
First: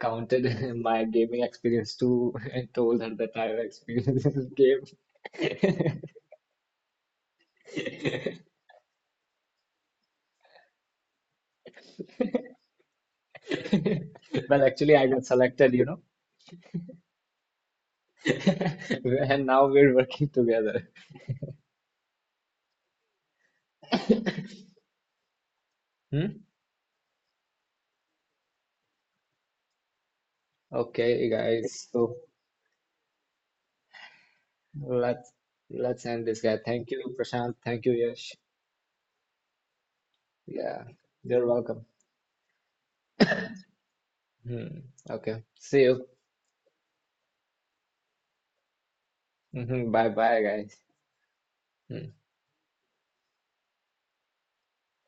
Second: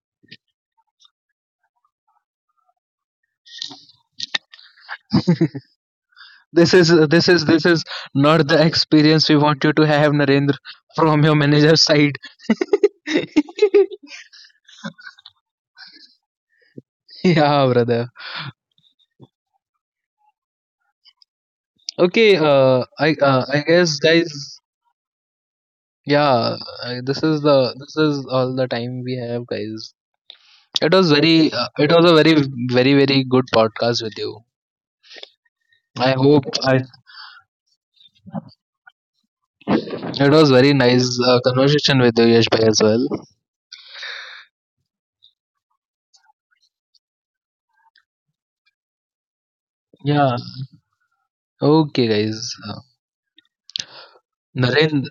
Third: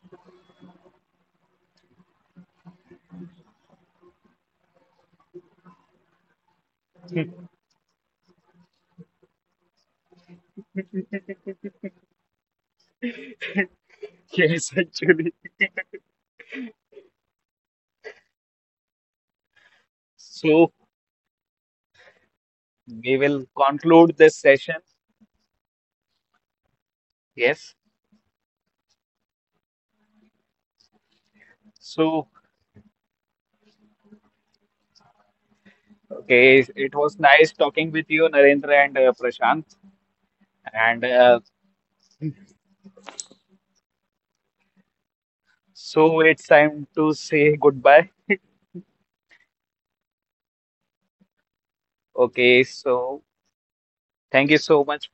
Speaker 1: counted (laughs) my gaming experience too (laughs) and told her that I have experience in game. (laughs)
Speaker 2: This is not the experience we want you to have, Narendra, from your manager's side. (laughs)
Speaker 1: Well,
Speaker 3: Yes,
Speaker 1: actually, I got
Speaker 3: actually.
Speaker 1: selected,
Speaker 2: Yeah, brother.
Speaker 1: (laughs) and now we're working
Speaker 3: So
Speaker 1: together.
Speaker 2: Okay. Uh, I
Speaker 3: we will
Speaker 2: uh, I guess,
Speaker 3: conclude this
Speaker 2: guys,
Speaker 3: session.
Speaker 1: Hmm?
Speaker 2: yeah, I, this is
Speaker 3: Yes.
Speaker 2: the this is all the time we have, guys.
Speaker 1: Okay,
Speaker 2: It
Speaker 1: guys.
Speaker 2: was a
Speaker 1: So
Speaker 3: So,
Speaker 2: very very very good podcast with you.
Speaker 1: let's let's
Speaker 2: I
Speaker 1: end this
Speaker 2: hope
Speaker 1: guy.
Speaker 3: okay,
Speaker 2: I,
Speaker 1: Thank
Speaker 3: it
Speaker 1: you,
Speaker 3: was nice
Speaker 1: Prashant. Thank
Speaker 3: talking
Speaker 1: you,
Speaker 3: with you,
Speaker 1: Yash.
Speaker 3: Narendra, and Prashant.
Speaker 2: it was very
Speaker 1: Yeah,
Speaker 3: And
Speaker 2: nice,
Speaker 3: uh,
Speaker 1: you're welcome.
Speaker 2: conversation with you, Yash bhai as well.
Speaker 1: Hmm. Okay. See you.
Speaker 3: so it's time to say goodbye.
Speaker 1: (laughs) Bye
Speaker 2: Yeah.
Speaker 1: bye, guys.
Speaker 2: Okay,
Speaker 1: Hmm.
Speaker 2: guys.
Speaker 3: Okay, so thank you so
Speaker 2: Naren,
Speaker 3: much